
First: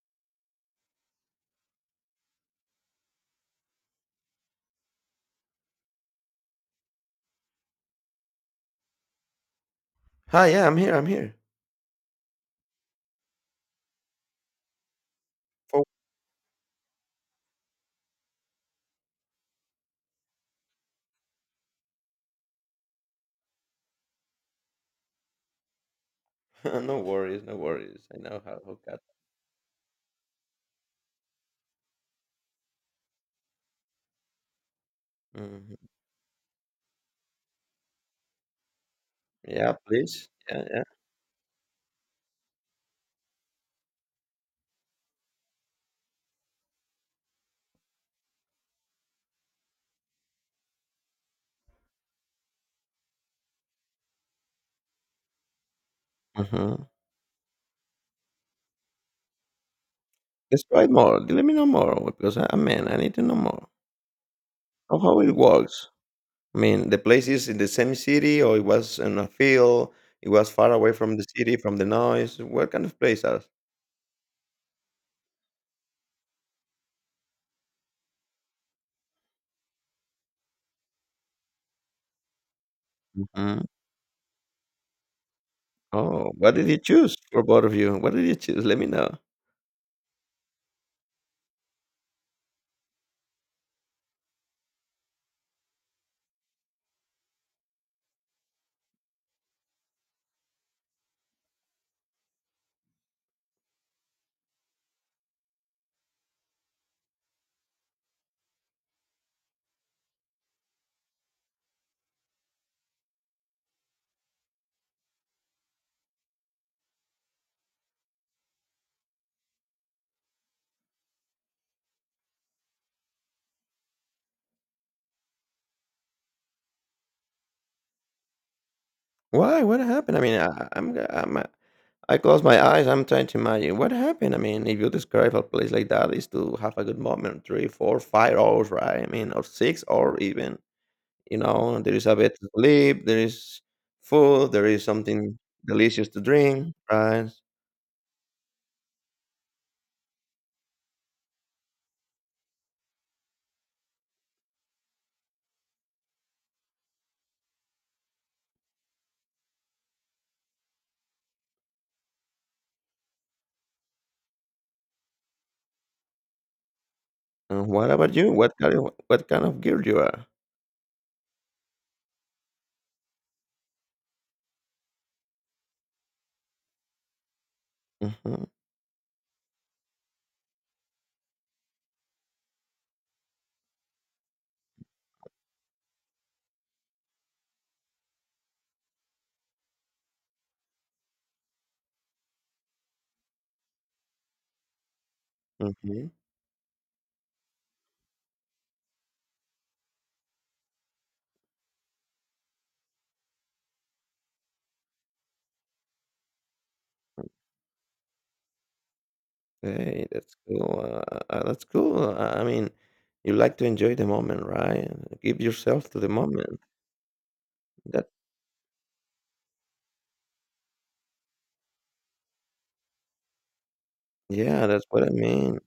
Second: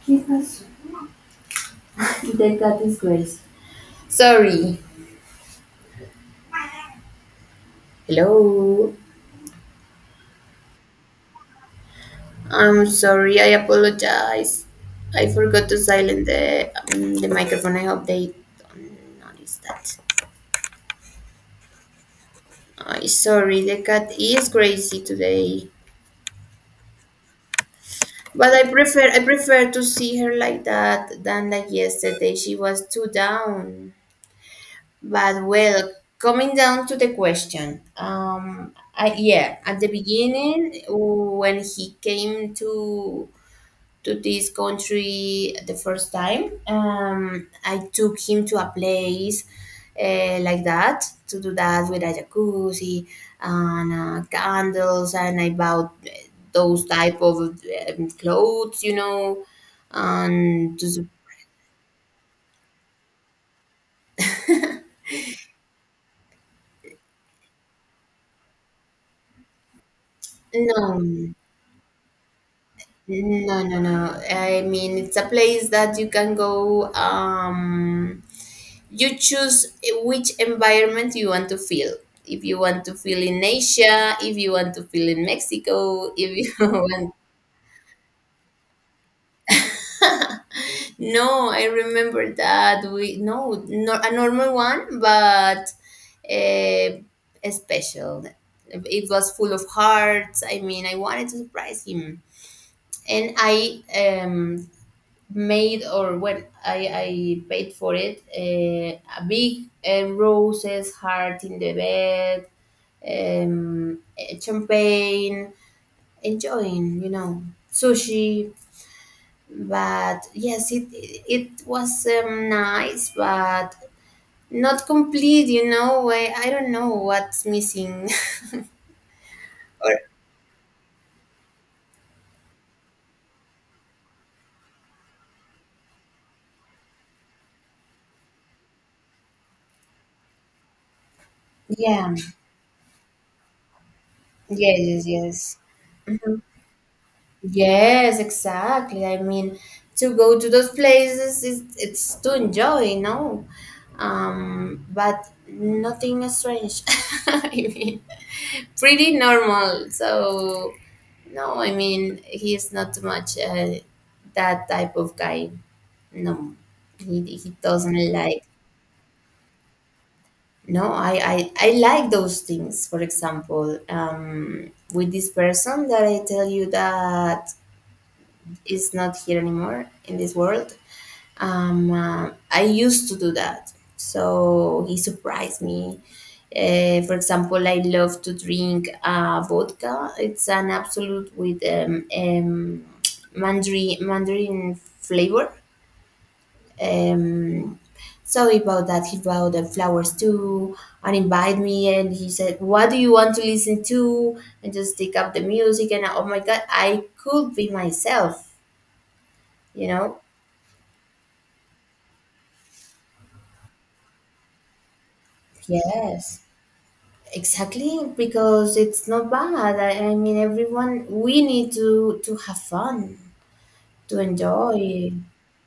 S2: ¿qué pasó? They got disgraced. Sorry. Hello.
S1: Hi, yeah, I'm here.
S2: I'm sorry. I apologize. I forgot to
S1: For
S2: silence the microphone. I hope they don't notice that. I sorry, the cat is crazy today.
S1: no worries, no worries. I know
S2: But
S1: how cat.
S2: I prefer to see her like that than like yesterday. She was too down. But
S1: Mhm.
S2: well, coming down to the question, I, yeah,
S1: Yeah,
S2: at the
S1: please. Yeah, yeah.
S2: beginning when he came to this country the first time. I took him to a place, like that to do that, with a jacuzzi and, candles, and I bought,
S1: Mm-hmm.
S2: those type of, clothes, you know, and
S1: Describe
S2: just,
S1: more. Let me know more because I'm man. I need to know more. Of how it works. I mean, the place is in the same city, or it was in a field, it was far away from the
S2: no,
S1: city, from the noise. What kind of place are?
S2: no, no, no. I mean, it's a place that you can go. You choose which environment you want to feel. If you want to feel in
S1: Mhm.
S2: Asia, if you want to feel in Mexico,
S1: Oh,
S2: if you
S1: what did you
S2: want,
S1: choose for both of you? What did you choose? Let me know.
S2: no, I remember that we, no, no, a normal one, but, a special, it was full of hearts. I mean, I wanted to surprise him, and I, um, made, or well, I paid for it, a big, roses heart in the bed, um, champagne, enjoying, you know, sushi. But yes, it was, nice, but not complete, you know. I don't know what's missing.
S1: Why? What
S2: Or
S1: happened? I close my eyes. I'm trying to imagine what happened. I mean, if you describe a place like that, is to have a good moment, three, four, five hours, right? I mean, or six, or even you know, there is
S2: yeah,
S1: a bed to sleep, there is food, there
S2: yes,
S1: is
S2: yes,
S1: something
S2: yes.
S1: delicious to drink, right?
S2: Yes, exactly. I mean, to go to those places is it's to enjoy, no? But nothing strange. I mean, pretty normal. So no, I mean, he's not too much that type of guy. No, he
S1: And what
S2: doesn't
S1: about you?
S2: like.
S1: What kind of girl you are?
S2: No, I like those things. For example, with this person that I tell you that
S1: Mhm,
S2: is not here anymore in this world. I used to do that. So he surprised me. For example, I love to drink vodka. It's an absolute with mandarin flavor.
S1: mhm.
S2: Um, so he bought that. He bought the flowers too and invited me. And he said, "What do you want to listen to?" And just take up the music. And oh my god, I could be myself. You
S1: Hey,
S2: know,
S1: that's cool. That's cool. I mean, you like to enjoy the moment, right? Give yourself to the
S2: yes,
S1: moment.
S2: exactly,
S1: That
S2: because it's not bad. I mean, everyone, we need to have fun, to
S1: yeah, that's what I
S2: enjoy.
S1: mean.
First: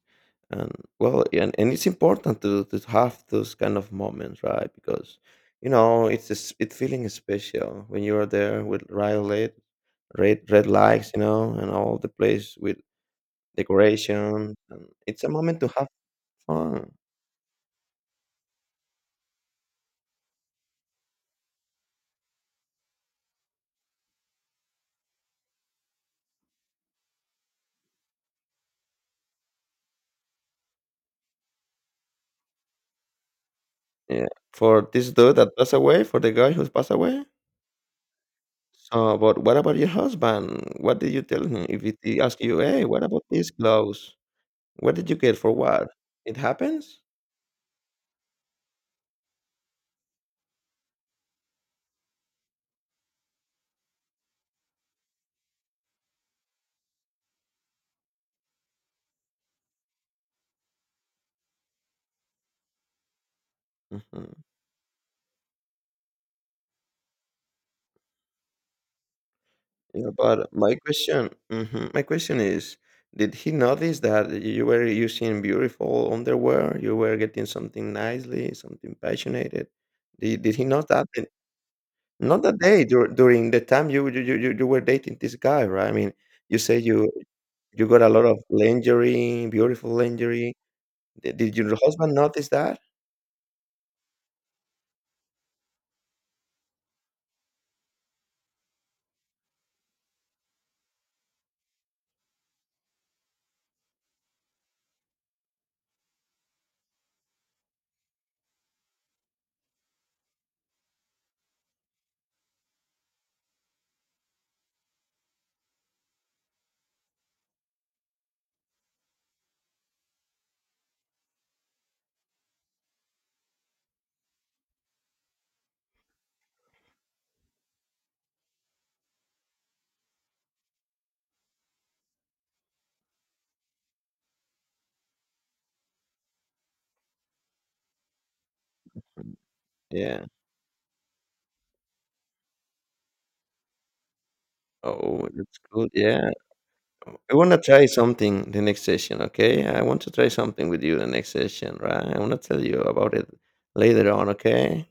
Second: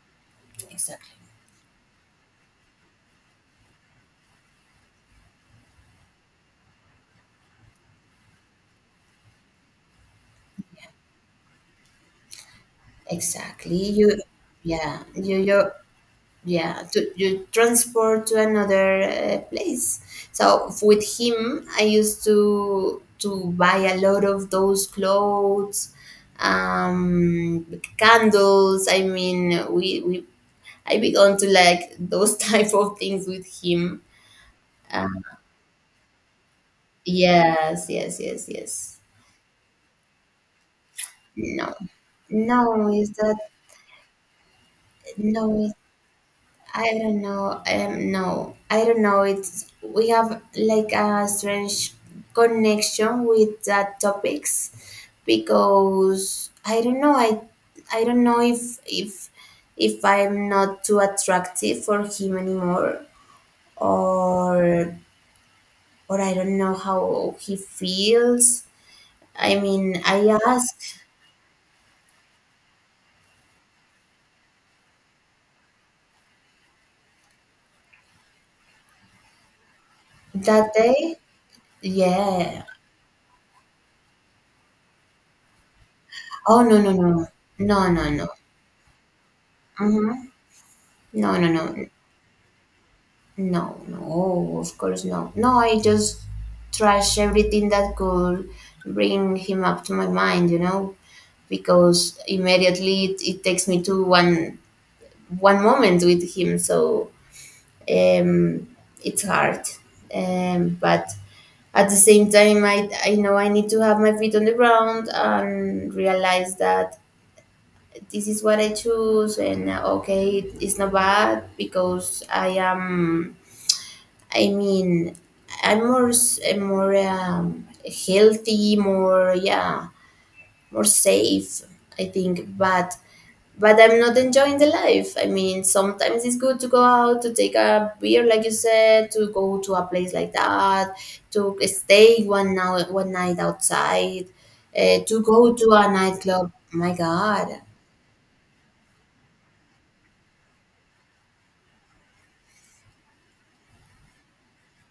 S1: And
S2: Exactly.
S1: well, yeah, and it's important to have those kind of moments, right? Because you know it's a s it's feeling special when you are there with violet, red lights, you know, and all the place with
S2: Exactly. You,
S1: decoration. And
S2: yeah,
S1: it's a
S2: you,
S1: moment to
S2: you,
S1: have
S2: yeah,
S1: fun.
S2: to, you transport to another place. So with him, I used to buy a lot of those clothes, um, candles. I mean, we I began to like those type of things with him.
S1: Yeah, for
S2: Uh,
S1: this dude that passed away, for the guy who's passed away.
S2: yes, yes, yes, yes.
S1: So, but what about your husband? What did you tell him?
S2: No,
S1: If he he ask you, hey,
S2: no,
S1: what
S2: is
S1: about
S2: that
S1: these clothes? What did you get for
S2: no? It,
S1: what? It
S2: I
S1: happens.
S2: don't know. No, I don't know. It's we have like a strange connection with that topics because I don't know. I don't know if I'm not too attractive for him anymore
S1: Hmm
S2: or or I don't know how he feels. I mean,
S1: Yeah,
S2: I
S1: but my
S2: asked
S1: question, hmm my question is, did he notice that you were using beautiful underwear? You were getting something nicely, something passionate. Did he
S2: that
S1: notice that?
S2: day.
S1: Not that
S2: Yeah.
S1: day during the time you were dating this guy, right? I mean, you
S2: Oh,
S1: say
S2: no, no,
S1: you
S2: no.
S1: You
S2: No,
S1: got a
S2: no,
S1: lot
S2: no.
S1: of lingerie, beautiful
S2: Mhm.
S1: lingerie. Di
S2: No, no,
S1: did
S2: no.
S1: your
S2: N-
S1: husband notice that?
S2: No, no. Oh, of course, no. No, I just trash everything that could bring him up to my mind, you know, because immediately it takes me to one moment with him. So um, it's hard. But at the same time, I know I need to have my feet on the ground and realize that this is what I choose, and okay, it's not bad because I am. I mean, I'm more more healthy, more yeah, more safe. I think, but I'm not enjoying the life. I mean, sometimes it's good to go out to take a beer, like you said, to go to a place
S1: Yeah.
S2: like that, to stay one night outside, to
S1: Oh,
S2: go
S1: that's
S2: to
S1: good.
S2: a
S1: Yeah.
S2: nightclub. My
S1: I
S2: God,
S1: wanna try something the next session, okay? I want to try something with you the next session, right? I wanna tell you about it later on, okay?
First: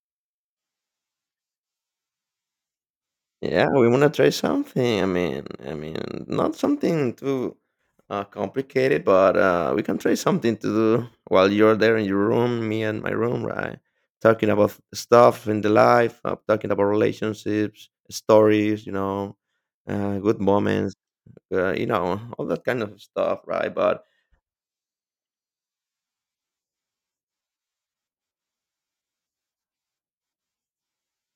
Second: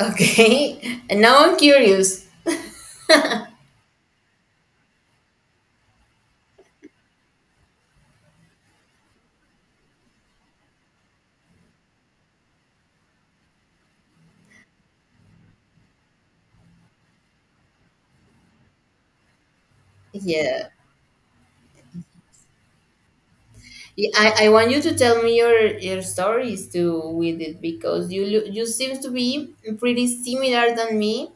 S2: okay. And now I'm curious.
S1: Yeah, we want to try something. Not something too complicated, but we can try something to do while you're there in your room, me and my room, right? Talking about stuff in the life, talking about relationships, stories, you know, good
S2: Yeah.
S1: moments, you know, all that kind of stuff, right? But
S2: Yeah, I want you to tell me your stories too with it because you you seem to be pretty similar than me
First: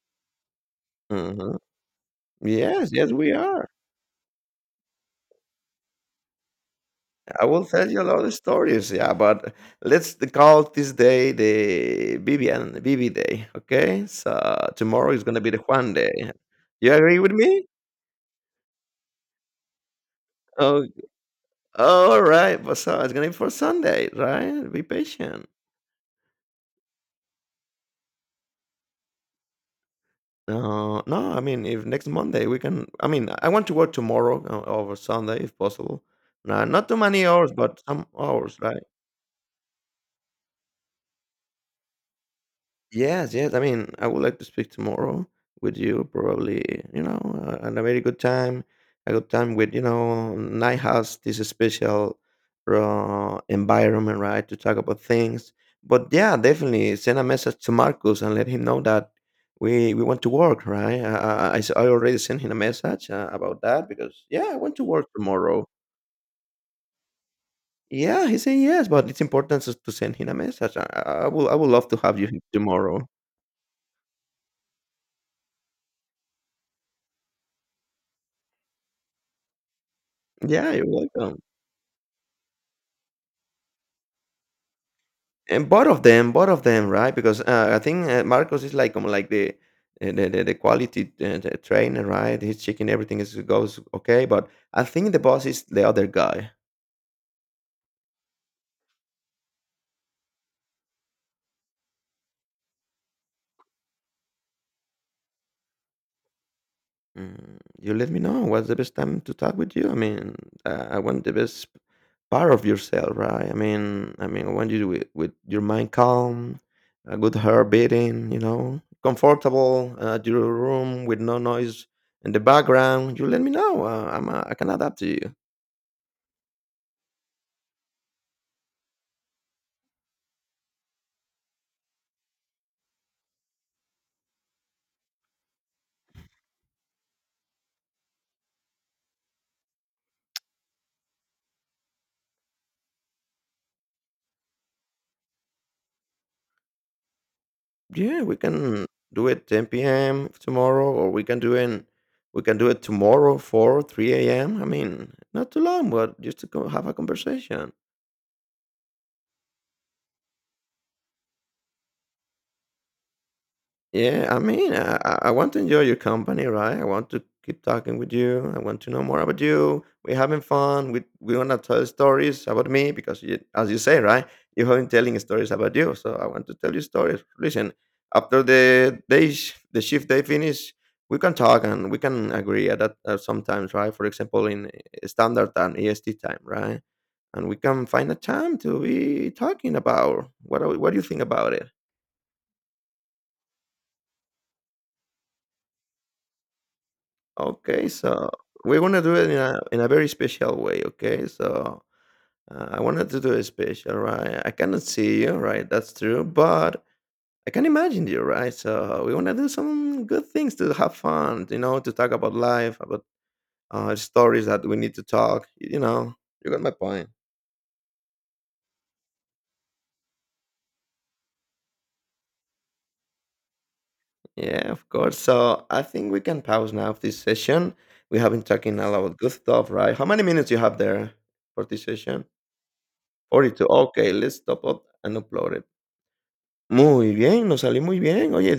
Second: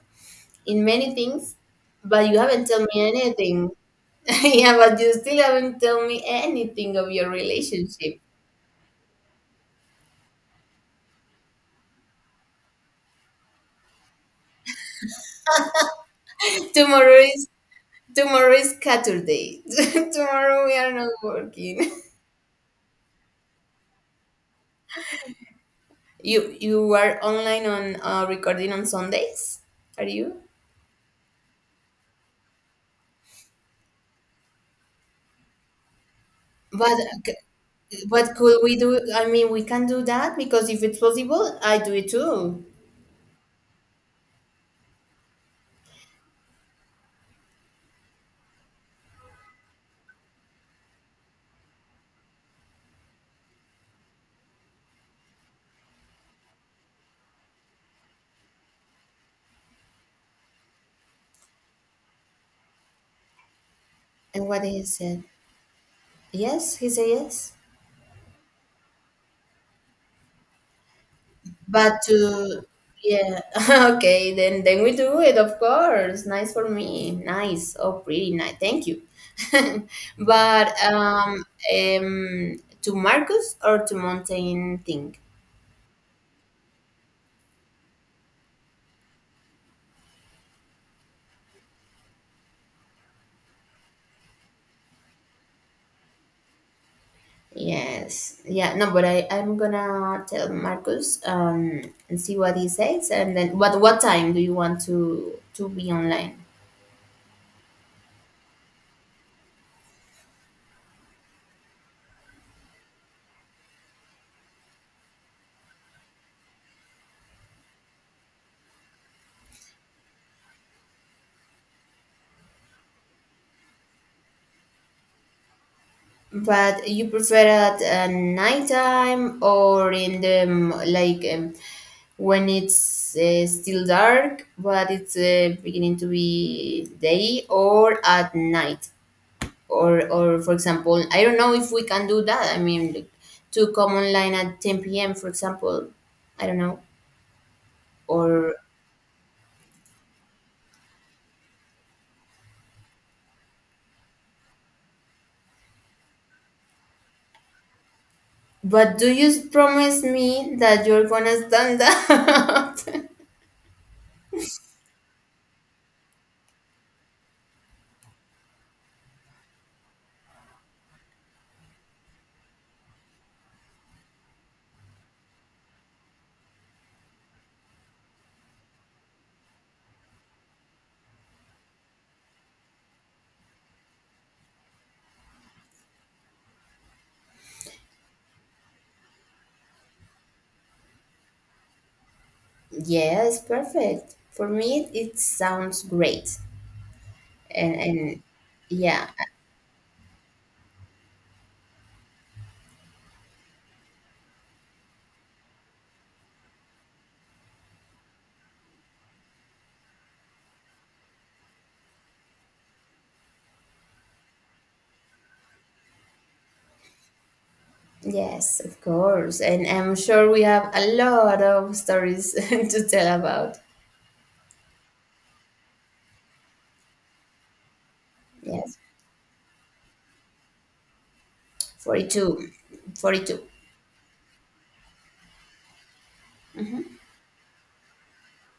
S2: in many things,
S1: mhm.
S2: but you haven't told
S1: Yes,
S2: me
S1: yes, we are.
S2: anything. Yeah, but you still haven't told me anything of your
S1: I will tell you a
S2: relationship.
S1: lot of stories, yeah, but let's call this day the Vivi day, okay? So tomorrow is gonna be the Juan day. You
S2: tomorrow
S1: agree with
S2: is
S1: me?
S2: Tomorrow is Saturday. Tomorrow we
S1: Oh,
S2: are not working.
S1: all right. But so it's gonna be for Sunday, right? Be patient.
S2: You are online on recording on Sundays? Are you?
S1: No, no. I mean, if next Monday we can. I mean, I want to work tomorrow over Sunday if possible. No, not too
S2: But
S1: many hours, but some
S2: what
S1: hours,
S2: could we
S1: right?
S2: do? I mean, we can do that because if it's possible, I do it too.
S1: Yes, yes. I mean, I would like to speak tomorrow with you. Probably, you know, and a very good time, a good time with you know, night has this special environment, right, to talk about things. But yeah, definitely send a message to Marcus and let him know that we want to work, right? I already sent him a message about that because
S2: And
S1: yeah, I
S2: what
S1: want
S2: he
S1: to work
S2: said?
S1: tomorrow.
S2: Yes, he said yes.
S1: Yeah, he said yes, but it's important to send him a message. I would love to
S2: But
S1: have you here
S2: to
S1: tomorrow.
S2: Yeah, okay, then we do it, of course. Nice for me. Nice. Oh, pretty nice. Thank you. But
S1: Yeah, you're welcome.
S2: to Marcus or to Mountain thing?
S1: And both of them, right? Because I think Marcos is like the the quality the trainer, right? He's checking everything is goes okay, but I think the boss is the other guy.
S2: Yes, yeah, no, but I I'm gonna tell Marcus and see what he says, and then what time do you want to be online?
S1: Mm, you let me know what's the best time to talk with you. I mean, I want the best part of yourself, right? I want you with your mind calm, a good heart beating, you know, comfortable at your room with no noise in the background. You let me know. I can adapt to you.
S2: But you prefer at nighttime or in the like when it's still dark, but it's beginning to be day, or at night, or for example, I don't know if we can do that. I mean, like, to come online at 10 p.m. for example, I don't know,
S1: Yeah, we
S2: or
S1: can do it 10 p.m. tomorrow, or we can do it. We can do it tomorrow, 4, 3 a.m. I mean, not too long, but just have a conversation.
S2: but do you promise me that you're gonna stand up?
S1: Yeah, I mean, I want to enjoy your company, right? I want to keep talking with you. I want to know more about you. We're having fun. We want to tell stories about me because, you, as you say, right, you have been telling stories about you. So I want to tell you stories. Listen, after the day, the shift day finish, we can talk and we can agree at that sometimes, right? For example, in standard time, EST time, right? And we can find a time to be talking about what are we- what do you think about it?
S2: Yes, perfect. For me, it sounds great.
S1: Okay,
S2: And
S1: so we're gonna
S2: yeah,
S1: do it in a very special way, okay? So I wanted to do it special, right? I cannot see you, right? That's true, but I can imagine you, right? So we wanna do some good things to have fun, you know, to talk about life, about stories that we need to talk. You know, you got my point.
S2: yes, of course. And I'm sure we have a lot of stories to tell about.
S1: Yeah, of course. So I think we can pause now this session. We have been talking
S2: Yes,
S1: a lot of good stuff, right? How many minutes you have there for this session?
S2: 42. 42.
S1: 42. Okay, let's stop up and upload it. Muy bien, nos salió muy bien. Oye,